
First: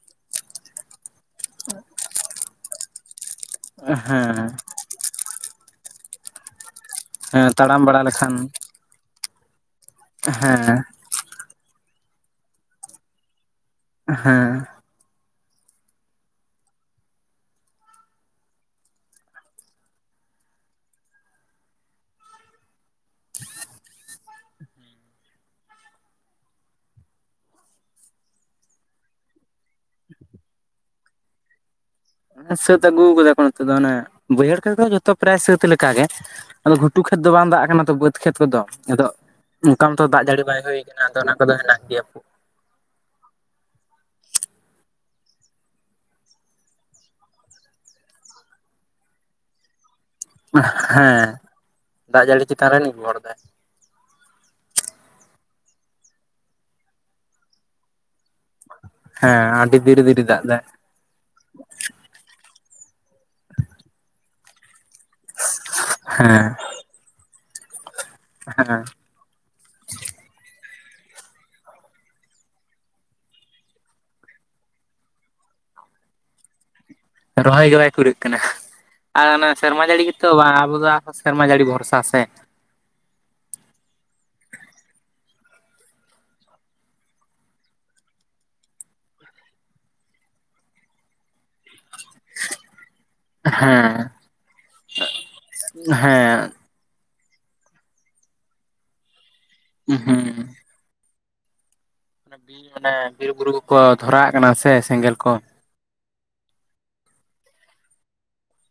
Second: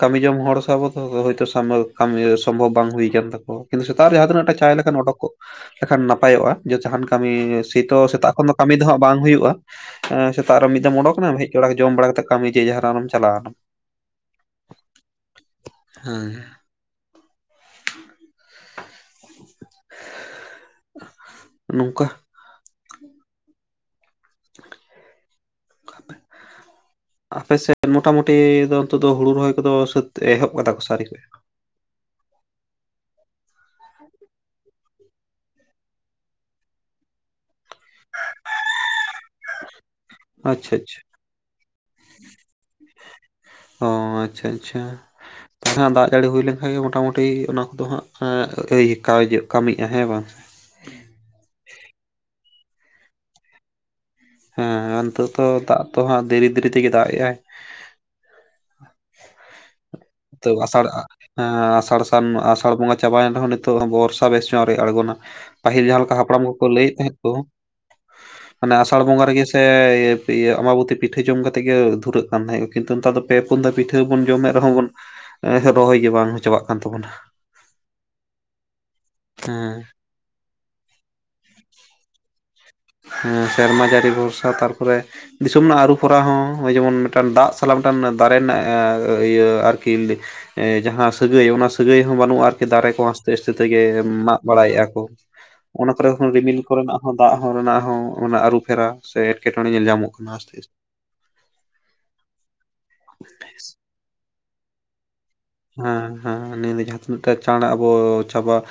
[SPEAKER 2] ᱠᱟᱹᱢᱤ ᱡᱚᱝ ᱦᱚᱲ ᱥᱮ ᱟᱵᱚᱼᱼ ᱦᱚᱭᱛᱳ ᱥᱟ ᱠᱟᱹᱢᱤ ᱥᱚᱢᱵᱷᱚᱵᱽ ᱵᱟᱝ ᱦᱩᱭ ᱟᱠᱟᱱ ᱛᱟᱠᱚᱣᱟ ᱠᱤᱱᱛᱩ ᱥᱮᱛᱟᱜ ᱨᱮ ᱡᱟᱦᱟᱸ ᱛᱤᱱᱟᱹᱜ
[SPEAKER 1] ᱦᱮᱸ
[SPEAKER 2] ᱴᱟ ᱪᱟᱭ ᱚᱰᱠᱚᱜ ᱞᱮᱠᱷᱟᱱ ᱱᱟᱯᱟᱭᱚᱜᱼᱟ ᱡᱮ ᱡᱟᱦᱟᱱ ᱠᱟᱹᱢᱤ
[SPEAKER 1] ᱦᱮᱸ
[SPEAKER 2] ᱥᱤᱛᱻ
[SPEAKER 1] ᱛᱟᱲᱟᱢ ᱵᱟᱲᱟ
[SPEAKER 2] ᱥᱮᱛᱟᱜ
[SPEAKER 1] ᱞᱮᱠᱷᱟᱱ
[SPEAKER 2] ᱠᱷᱚᱱ ᱠᱟᱹᱢᱤ ᱫᱚᱼᱼ ᱵᱟᱝ ᱦᱩᱭᱩᱜᱼᱟ ᱥᱮᱛᱟᱜ ᱨᱮ
[SPEAKER 1] ᱦᱮᱸ
[SPEAKER 2] ᱢᱤᱫ ᱫᱚᱢ ᱚᱰᱳᱠᱱᱟᱢ ᱦᱮᱡᱲᱟ ᱡᱚᱢ ᱵᱟᱲᱟ ᱠᱟᱛᱮ ᱠᱟᱹᱢᱤ ᱡ ᱡᱟᱦᱱᱟᱜᱢ ᱪᱟᱞᱟ ᱣᱱᱟᱢ
[SPEAKER 1] ᱦᱮᱸᱻ
[SPEAKER 2] ᱦᱮᱸᱻ ᱱᱚᱝᱠᱟ᱾
[SPEAKER 1] [unintelligible]
[SPEAKER 2] [unintelligible] ᱟᱯᱮ ᱥᱮᱫ ᱢᱚᱴᱟᱢᱩᱴᱤ ᱫᱚ ᱱᱚᱛᱮ ᱫᱚ ᱦᱩᱲᱩ ᱨᱚᱦᱚᱭ ᱠᱚᱫᱚ ᱥᱟᱹᱛ ᱮᱦᱚᱵ ᱟᱠᱟᱫᱟ ᱠᱚ ᱥᱮ ᱟᱹᱣᱨᱤ?
[SPEAKER 1] ᱥᱟᱹᱛ ᱟᱹᱜᱩᱣᱟᱠᱟᱠᱚ ᱱᱚᱛᱮᱫ ᱫᱚ ᱚᱱᱮ ᱵᱟᱹᱭᱦᱟᱹᱲ ᱠᱷᱮᱫ ᱫᱚ ᱡᱚᱛᱚ ᱯᱨᱟᱭ ᱥᱟᱹᱛ ᱞᱮᱠᱟᱜᱮ᱾ ᱟᱫᱚ ᱜᱷᱩᱴᱩ ᱠᱷᱮᱛ ᱫᱚ ᱵᱟᱝ ᱫᱟᱜ ᱠᱟᱱᱟᱼᱼ ᱵᱟᱹᱫᱽ ᱠᱷᱮᱛ ᱠᱚᱫᱚ ᱱᱤᱛᱚᱜ ᱢᱚᱴᱟᱢᱩᱴᱤ ᱫᱟᱜ ᱡᱟᱹᱲᱤ ᱵᱟᱭ
[SPEAKER 2] ᱟᱪᱪᱷᱟ
[SPEAKER 1] ᱦᱩᱭᱟᱠᱟᱱᱟ ᱟᱫᱚ ᱚᱱᱟ ᱠᱚᱫᱚ ᱦᱮᱱᱟᱜ ᱜᱮᱭᱟ᱾
[SPEAKER 2] ᱦᱚᱸ ᱟᱪᱪᱷᱟᱼᱟᱪᱪᱷᱟ ᱫᱟᱜ ᱡᱟᱹᱲᱤ ᱦᱩᱭ ᱞᱮᱱᱠᱟᱱ ᱜᱮ ᱢᱚᱴᱟᱢᱩᱴᱤ ᱚᱱᱟ ᱠᱚᱫᱚ ᱦᱟᱸᱜ ᱮᱭ ᱠᱟᱡᱽ ᱠᱟᱹᱢᱤᱜᱼᱟ ᱦᱮᱸ ᱵᱟᱝ,
[SPEAKER 1] ᱦᱮᱸ ᱫᱟᱜ ᱡᱟᱹᱲᱤ ᱪᱮᱛᱟᱱ ᱨᱮᱭ ᱱᱤᱨᱵᱷᱚᱨ ᱮᱫᱟᱭ᱾
[SPEAKER 2] ᱦᱮᱸ ᱱᱤᱛᱚᱜ ᱫᱚ ᱫᱟᱜ ᱫᱚ ᱦᱟᱸᱜ ᱫᱷᱤᱨᱤ ᱫᱷᱤᱨᱤ ᱛᱮᱜᱮ ᱫᱟᱜ ᱮᱜᱼᱟᱭ᱾
[SPEAKER 1] ᱦᱮᱸ ᱟᱹᱰᱤ ᱵᱤᱨᱮᱼᱵᱤᱨᱤ ᱫᱟᱜ
[SPEAKER 2] ᱛᱚ
[SPEAKER 1] ᱮᱫᱟᱭ᱾
[SPEAKER 2] ᱟᱥᱟᱲ ᱟᱥᱟᱲ ᱥᱟᱱ ᱟᱥᱟᱲ ᱵᱚᱸᱜᱟ ᱪᱟᱵᱟᱭᱮᱱ ᱨᱮᱦᱚᱸ ᱱᱤᱛᱚᱜ ᱵᱚᱨᱥᱟ ᱵᱮᱥ ᱧᱚᱜ ᱱᱤᱛᱦᱚᱸ ᱟ. ᱣᱨᱤ ᱟᱬᱜᱚᱱᱟ᱾ ᱯᱟᱹᱦᱤᱞ ᱡᱟᱦᱟᱸ ᱞᱮᱠᱟ ᱦᱟᱯᱲᱟᱢ
[SPEAKER 1] ᱦᱮᱸ
[SPEAKER 2] ᱠᱚᱠᱚ ᱞᱟᱹᱭᱮᱫ ᱛᱟᱦᱮᱸᱫ ᱠᱚ ᱢᱟᱱᱮᱼᱼ ᱵᱚᱸᱜᱟ ᱨᱮᱜᱮ ᱥᱮ ᱟᱢᱵᱟᱵᱚᱛᱤ ᱯᱤᱴᱷᱟᱹ ᱡᱚᱢ ᱠᱟᱛᱮᱜ ᱜᱮ ᱫᱷᱩᱨᱟᱹᱜ ᱠᱟᱱ ᱛᱟᱦᱮᱸᱜᱼᱟ ᱠᱤᱱᱛᱩ ᱱᱮᱛᱟᱨ ᱫᱚᱼᱼ ᱯᱮ ᱯᱩᱱ ᱫᱷᱟᱣ ᱯᱤᱴᱷᱟᱹ ᱵᱚᱱ ᱡᱚᱢᱮᱫ ᱨᱮᱦᱚᱸ ᱵᱚᱱ ᱨᱚᱦᱚᱭ ᱜᱮ ᱵᱟᱝ ᱪᱟᱵᱟᱜ ᱠᱟᱱ ᱛᱟᱵᱚᱱᱟ᱾
[SPEAKER 1] ᱨᱚᱦᱚᱭ ᱜᱮ ᱵᱟᱭ ᱯᱩᱨᱟᱹᱜ ᱠᱟᱱᱟ ᱟᱨ ᱚᱱᱟ
[SPEAKER 2] ᱦᱮᱸ
[SPEAKER 1] ᱥᱮᱨᱢᱟ ᱡᱟᱹᱲᱤᱼᱼ ᱛᱚ ᱟᱵᱚ ᱫᱚ ᱥᱮᱨᱢᱟ ᱡᱟ. ᱲᱤ ᱵᱷᱚᱨᱥᱟ ᱥᱮᱼᱼ
[SPEAKER 2] ᱥᱮᱨᱢᱟ ᱡᱟᱹᱲᱤ ᱵᱷᱚᱨᱥᱟ ᱛᱟᱨᱯᱚᱨᱮᱼᱼ ᱫᱤᱥᱚᱢ ᱨᱮᱱᱟᱜ ᱟᱹᱨᱩ ᱯᱷᱚᱨᱟ ᱦᱚᱸ ᱱᱚᱜᱼ ᱡᱮᱢᱚᱱ ᱢᱤᱫᱴᱟᱱ ᱫᱟᱜ ᱥᱟᱞᱟᱜ ᱢᱤᱫᱴᱟᱱ ᱫᱟᱨᱮ ᱨᱮᱱᱟᱜ ᱤᱭᱟᱹ ᱟᱨᱠᱤ ᱡᱟᱦᱟᱸ ᱥᱟᱹᱜᱟᱹᱭ ᱚᱱᱟ ᱥᱟᱹᱜᱟᱹᱭ ᱦᱚᱸ ᱵᱟᱹᱱᱩᱜᱼᱟ ᱟᱨᱠᱤ ᱫᱟᱨᱮ ᱠᱚᱣᱟ ᱟᱥᱛᱮᱼᱟᱥᱛᱮ ᱛᱮᱜᱮ
[SPEAKER 1] ᱦᱮᱸ
[SPEAKER 2] ᱢᱟᱜ ᱵᱟᱲᱟᱭᱮᱫᱼᱟ ᱠᱚ ᱚᱱᱟ ᱠᱚᱨᱮ ᱦᱚᱸ
[SPEAKER 1] ᱦᱮᱸ
[SPEAKER 2] ᱨᱤᱢᱤᱞ ᱠᱚᱨᱮᱱᱟᱜ ᱦᱚᱸ ᱫᱟᱜ ᱦᱚᱲ ᱚᱱᱟ ᱦᱚᱸ ᱚᱱᱟ ᱟᱹᱨᱩ ᱯᱷᱮᱨᱟ ᱥᱮ ᱮᱴᱠᱮᱴᱚᱬᱮ ᱧᱮᱞ ᱧᱟᱢᱚᱜ
[SPEAKER 1] ᱦᱩᱸ
[SPEAKER 2] ᱠᱟᱱᱟ ᱟᱥᱛᱮ ᱟᱥᱛᱮᱼᱼ
[SPEAKER 1] ᱵᱤ ᱚᱱᱮ ᱵᱤᱨ ᱵᱩᱨᱩ
[SPEAKER 2] ᱟᱥᱛᱮ
[SPEAKER 1] ᱠᱚᱠᱚ ᱫᱷᱚᱨᱟ ᱣᱟᱜ ᱠᱟᱱᱟ ᱥᱮ ᱥᱮᱸᱜᱮᱞ ᱠᱚ
[SPEAKER 2] ᱦᱮᱸ ᱦᱮᱸ ᱱᱤᱭᱟᱹ ᱫᱚ ᱡᱟᱦᱟᱸ ᱛᱤᱱᱟᱹᱜᱴ ᱪᱟᱬ ᱟᱵᱚ ᱪᱟᱵᱟᱜᱼᱼ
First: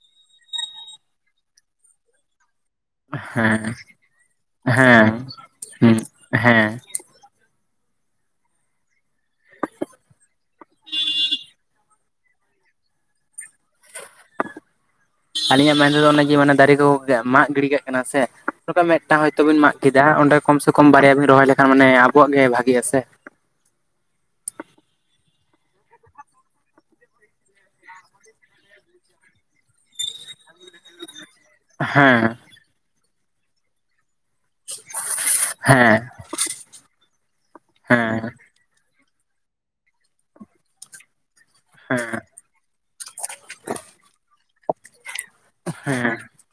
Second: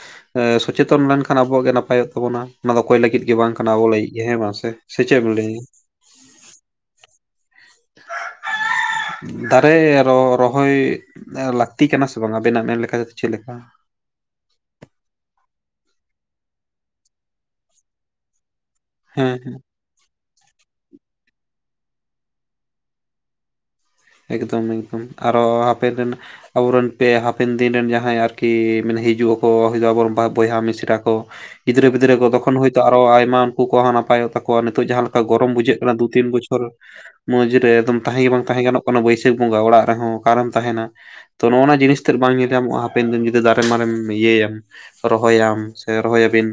[SPEAKER 2] ᱥᱚᱪᱮᱛᱚᱜ ᱮᱢ ᱢᱮᱱᱠᱷᱟᱱ ᱟᱵᱚᱣᱟᱜ ᱜᱮ ᱱᱟᱯᱟᱭᱚᱜ ᱛᱟᱵᱚᱱᱟ᱾ ᱚᱱᱟ ᱫᱚ ᱚᱠᱚᱭ ᱞᱟᱹᱜᱤᱫ ᱜᱮ ᱵᱟᱝ
[SPEAKER 1] ᱦᱮᱸ
[SPEAKER 2] ᱠᱟᱱᱟ ᱟᱵᱚ ᱞᱟᱹᱭ ᱦᱮᱸ ᱢᱟ ᱥᱮ ᱥᱮᱪᱮᱫ ᱮᱢ ᱞᱟᱹᱭᱟ?
[SPEAKER 1] ᱦᱮᱸᱻ
[SPEAKER 2] ᱫᱟᱨᱮ ᱟᱨᱦᱚᱸ ᱨᱚᱦᱚᱭᱼᱼ ᱞᱟᱹᱠᱛᱤ ᱠᱟᱱᱟ ᱥᱮ ᱵᱟᱝ ᱟᱵᱮᱱᱟᱜ ᱢᱮᱱ ᱞᱮᱠᱟ ᱛᱮᱫᱚ ᱪᱮᱫ ᱞᱮᱠᱟ
[SPEAKER 1] ᱟᱹᱞᱤᱧᱟᱜ ᱢᱮᱱᱛᱮᱫᱚ ᱚᱱᱮ ᱢᱟᱱᱮ ᱫᱟᱨᱮ ᱠᱚ ᱢᱟᱜ ᱜᱤᱰᱤ ᱠᱟᱜ ᱠᱟᱱᱟ ᱥᱮ ᱱᱚᱝᱠᱟ ᱢᱤᱫᱴᱟᱝ
[SPEAKER 2] ᱦᱮᱸ
[SPEAKER 1] ᱦᱚᱭᱛᱚ
[SPEAKER 2] ᱦᱮᱸ
[SPEAKER 1] ᱵᱤᱱ ᱢᱟᱜ, ᱠᱮᱫᱟ ᱚᱸᱰᱮ ᱠᱚᱢ ᱥᱮ ᱠᱚᱢ ᱵᱟᱨᱭᱟ ᱵᱤᱱ ᱨᱚᱦᱚᱭ ᱞᱮᱠᱷᱟᱱ ᱢᱟᱱᱮ ᱟᱵᱚᱣᱟᱜ ᱜᱮ ᱵᱷᱟᱜᱤᱜ-ᱟ ᱥᱮ
[SPEAKER 2] ᱮᱠᱫᱚᱢᱼᱮᱠᱫᱚᱢ ᱟᱨᱦᱟᱸ ᱟᱯᱮ ᱨᱮᱱ ᱟᱵᱚᱱ ᱯᱮ ᱦᱟᱯᱮᱱ ᱫᱤᱱ ᱨᱮᱱ ᱡᱟᱦᱟᱸᱭ ᱟᱨᱠᱤ ᱢᱟᱱᱮ ᱦᱤᱡᱩᱜ ᱟᱠᱚ ᱟᱵᱚᱨᱮᱱ ᱵᱚᱭᱦᱟ ᱢᱤᱥᱨᱟ ᱠᱚ ᱜᱤᱫᱽᱨᱟᱹ ᱯᱤᱫᱽᱨᱟᱹ
[SPEAKER 1] ᱦᱮᱸ
[SPEAKER 2] ᱠᱚ ᱛᱚᱠᱷᱚᱱ ᱦᱚᱭᱛᱚ ᱟᱨᱚ ᱟᱭᱢᱟ ᱩᱱᱠᱩ ᱠᱚ ᱦᱚᱸ ᱱᱟᱯᱚᱭ ᱛᱟᱠᱚᱣᱟ ᱱᱤᱛᱚᱜ ᱡᱟᱦᱟᱸ ᱞᱮᱠᱟ ᱜᱚᱨᱚᱢ ᱵᱩᱡᱷᱟᱹᱜ ᱠᱟᱱᱟ
[SPEAKER 1] ᱦᱮᱸ
[SPEAKER 2] ᱫᱩ ᱛᱤᱱ ᱵᱚᱪᱷᱚᱨ ᱢᱚᱸᱡᱽ ᱨᱮ ᱮᱠᱫᱚᱢ ᱛᱟᱦᱮᱸ
[SPEAKER 1] ᱦᱮᱸ
[SPEAKER 2] ᱜᱮ ᱵᱟᱝ ᱛᱟᱦᱮᱸ ᱜᱟᱱᱚᱜ-ᱟ ᱵᱟᱹᱭᱥᱟᱹᱠᱷ ᱵᱚᱸᱜᱟ ᱚᱲᱟᱜ ᱨᱮᱦᱮ ᱚᱠᱟᱨᱮᱢ ᱛᱟᱦᱮᱱᱟ ᱛᱚ ᱱᱚᱜᱱᱟ ᱡᱤᱱᱤᱥ ᱛᱮᱫ ᱵᱟᱝ ᱧᱮᱞ ᱧᱚᱜ ᱦᱟᱯᱮᱱ ᱫᱤᱱ ᱡᱩᱫᱤᱢ ᱫᱟᱨᱮ ᱢᱟᱨᱮᱢ ᱤᱭᱟᱹᱭᱟᱢ ᱨᱚᱦᱚᱭᱟᱢ ᱥᱮ
[SPEAKER 1] ᱦᱮᱸ
[SPEAKER 2] ᱨᱚᱦᱚᱭ ᱟᱵᱤᱱ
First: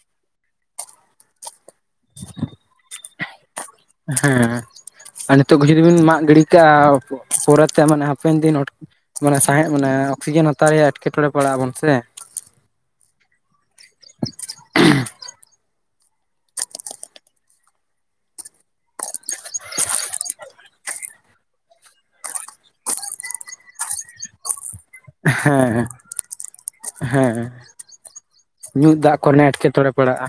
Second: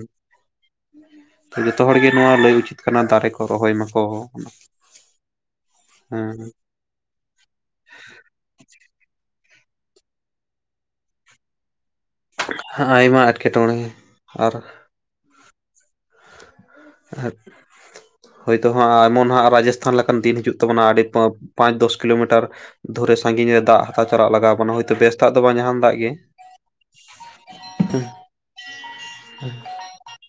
[SPEAKER 2] ᱡᱚᱛᱚ ᱦᱚᱲ ᱜᱮ ᱱᱚᱣᱟ ᱞᱟᱹᱭ ᱩᱪᱤᱛ ᱠᱟᱱᱟ ᱫᱟᱨᱮ ᱠᱚ ᱨᱚᱦᱚᱭ ᱢᱟᱠᱚ
[SPEAKER 1] ᱦᱮᱸ ᱟᱨ ᱱᱤᱛᱚᱜ ᱠᱚ ᱡᱩᱫᱤ ᱵᱤᱱ ᱢᱟᱜ
[SPEAKER 2] ᱦᱮᱸ
[SPEAKER 1] ᱜᱤᱰᱤ ᱠᱟᱜ-ᱟ ᱯᱚᱨᱮᱛᱮ ᱢᱟᱱᱮ ᱦᱟᱯᱮᱱ ᱫᱤᱱ ᱢᱟᱱᱮ ᱥᱟᱸᱦᱮᱫ ᱢᱟᱱᱮ ᱚᱠᱥᱤᱡᱮᱱ ᱦᱟᱛᱟᱣ ᱨᱮᱭᱟᱜ ᱮᱴᱠᱮᱴᱬᱮ ᱯᱟᱲᱟᱜ ᱟᱵᱚᱱ ᱥᱮ᱾
[SPEAKER 2] ᱟᱭᱢᱟ ᱮᱸᱴᱠᱮᱴᱚᱬᱮ ᱟᱨ ᱦᱮᱸ ᱦᱳᱭᱛᱳ ᱦᱟᱸᱜ ᱟᱭ ᱮᱢᱚᱱ ᱦᱟᱸᱜ ᱨᱟᱡᱚᱥᱷᱟᱱ ᱞᱮᱠᱟᱱ ᱫᱤᱱ ᱦᱤᱡᱩᱜ ᱛᱟᱵᱚᱱᱟ ᱟᱹᱰᱤ ᱯᱟᱸᱪ ᱫᱚᱥ ᱠᱤᱞᱳᱢᱤᱴᱟᱨ ᱫᱷᱩᱨᱮ ᱥᱟᱺᱜᱤᱧ ᱨᱮ ᱫᱟᱜ ᱦᱟᱛᱟ ᱪᱟᱞᱟᱜ ᱞᱟᱜᱟᱣ ᱟᱵᱚᱱᱟ ᱦᱚᱭ
[SPEAKER 1] ᱦᱮᱸ ᱦᱮᱸ ᱧᱩ ᱫᱟᱜ ᱠᱚᱨᱮᱱᱟᱜ ᱮᱴᱠᱮᱴᱚᱬᱮ ᱯᱟᱲᱟᱜ-ᱟ᱾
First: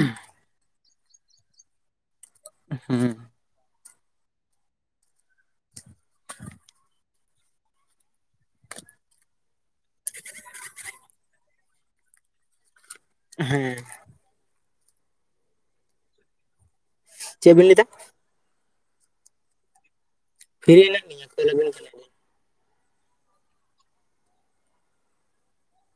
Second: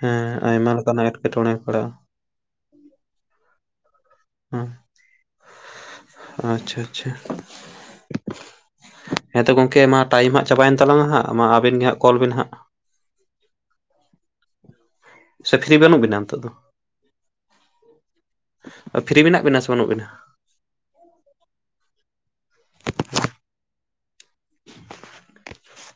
[SPEAKER 2] ᱦᱮᱸ ᱟᱭᱢᱟ ᱞᱮᱠᱟᱱᱟᱜ ᱮᱴᱠᱮᱴᱚᱬᱮ ᱯᱟᱜ-ᱟ᱾
[SPEAKER 1] ᱦᱩ
[SPEAKER 2] ᱦᱩ ᱟᱪᱪᱷᱟ ᱟᱪᱪᱷᱟ ᱦᱮᱸᱛᱚ ᱜᱚᱢᱠᱮ ᱢᱟ ᱴᱟᱭᱤᱢ ᱦᱟᱸᱜ ᱪᱟᱵᱟᱭᱮᱱ ᱛᱟᱞᱟᱝ ᱦᱟᱜ ᱢᱟ ᱟᱹᱵᱤᱱ ᱜᱮ ᱦᱟᱸᱜ ᱠᱚᱞ ᱵᱤᱱ ᱦᱟᱸᱜ᱾
[SPEAKER 1] ᱦᱮᱸ
[SPEAKER 2] ᱥᱮ ᱯᱷᱨᱤ ᱵᱟᱹᱱᱩᱜ ᱵᱤᱱᱟ ᱱᱤᱛᱚᱜ ᱫᱚ?
[SPEAKER 1] ᱪᱮᱫ ᱵᱤᱱ ᱞᱟᱹᱭ ᱫᱟ?
[SPEAKER 2] ᱯᱷᱤᱨᱤ ᱢᱮᱱᱟᱜ ᱵᱤᱱᱟ ᱥᱮ ᱵᱟᱹᱱᱩᱜ ᱵᱤᱱᱟ
[SPEAKER 1] ᱯᱷᱤᱨᱤ ᱦᱮᱱᱟᱜ ᱞᱤᱧᱟ [unintelligible]
[SPEAKER 2] [unintelligible]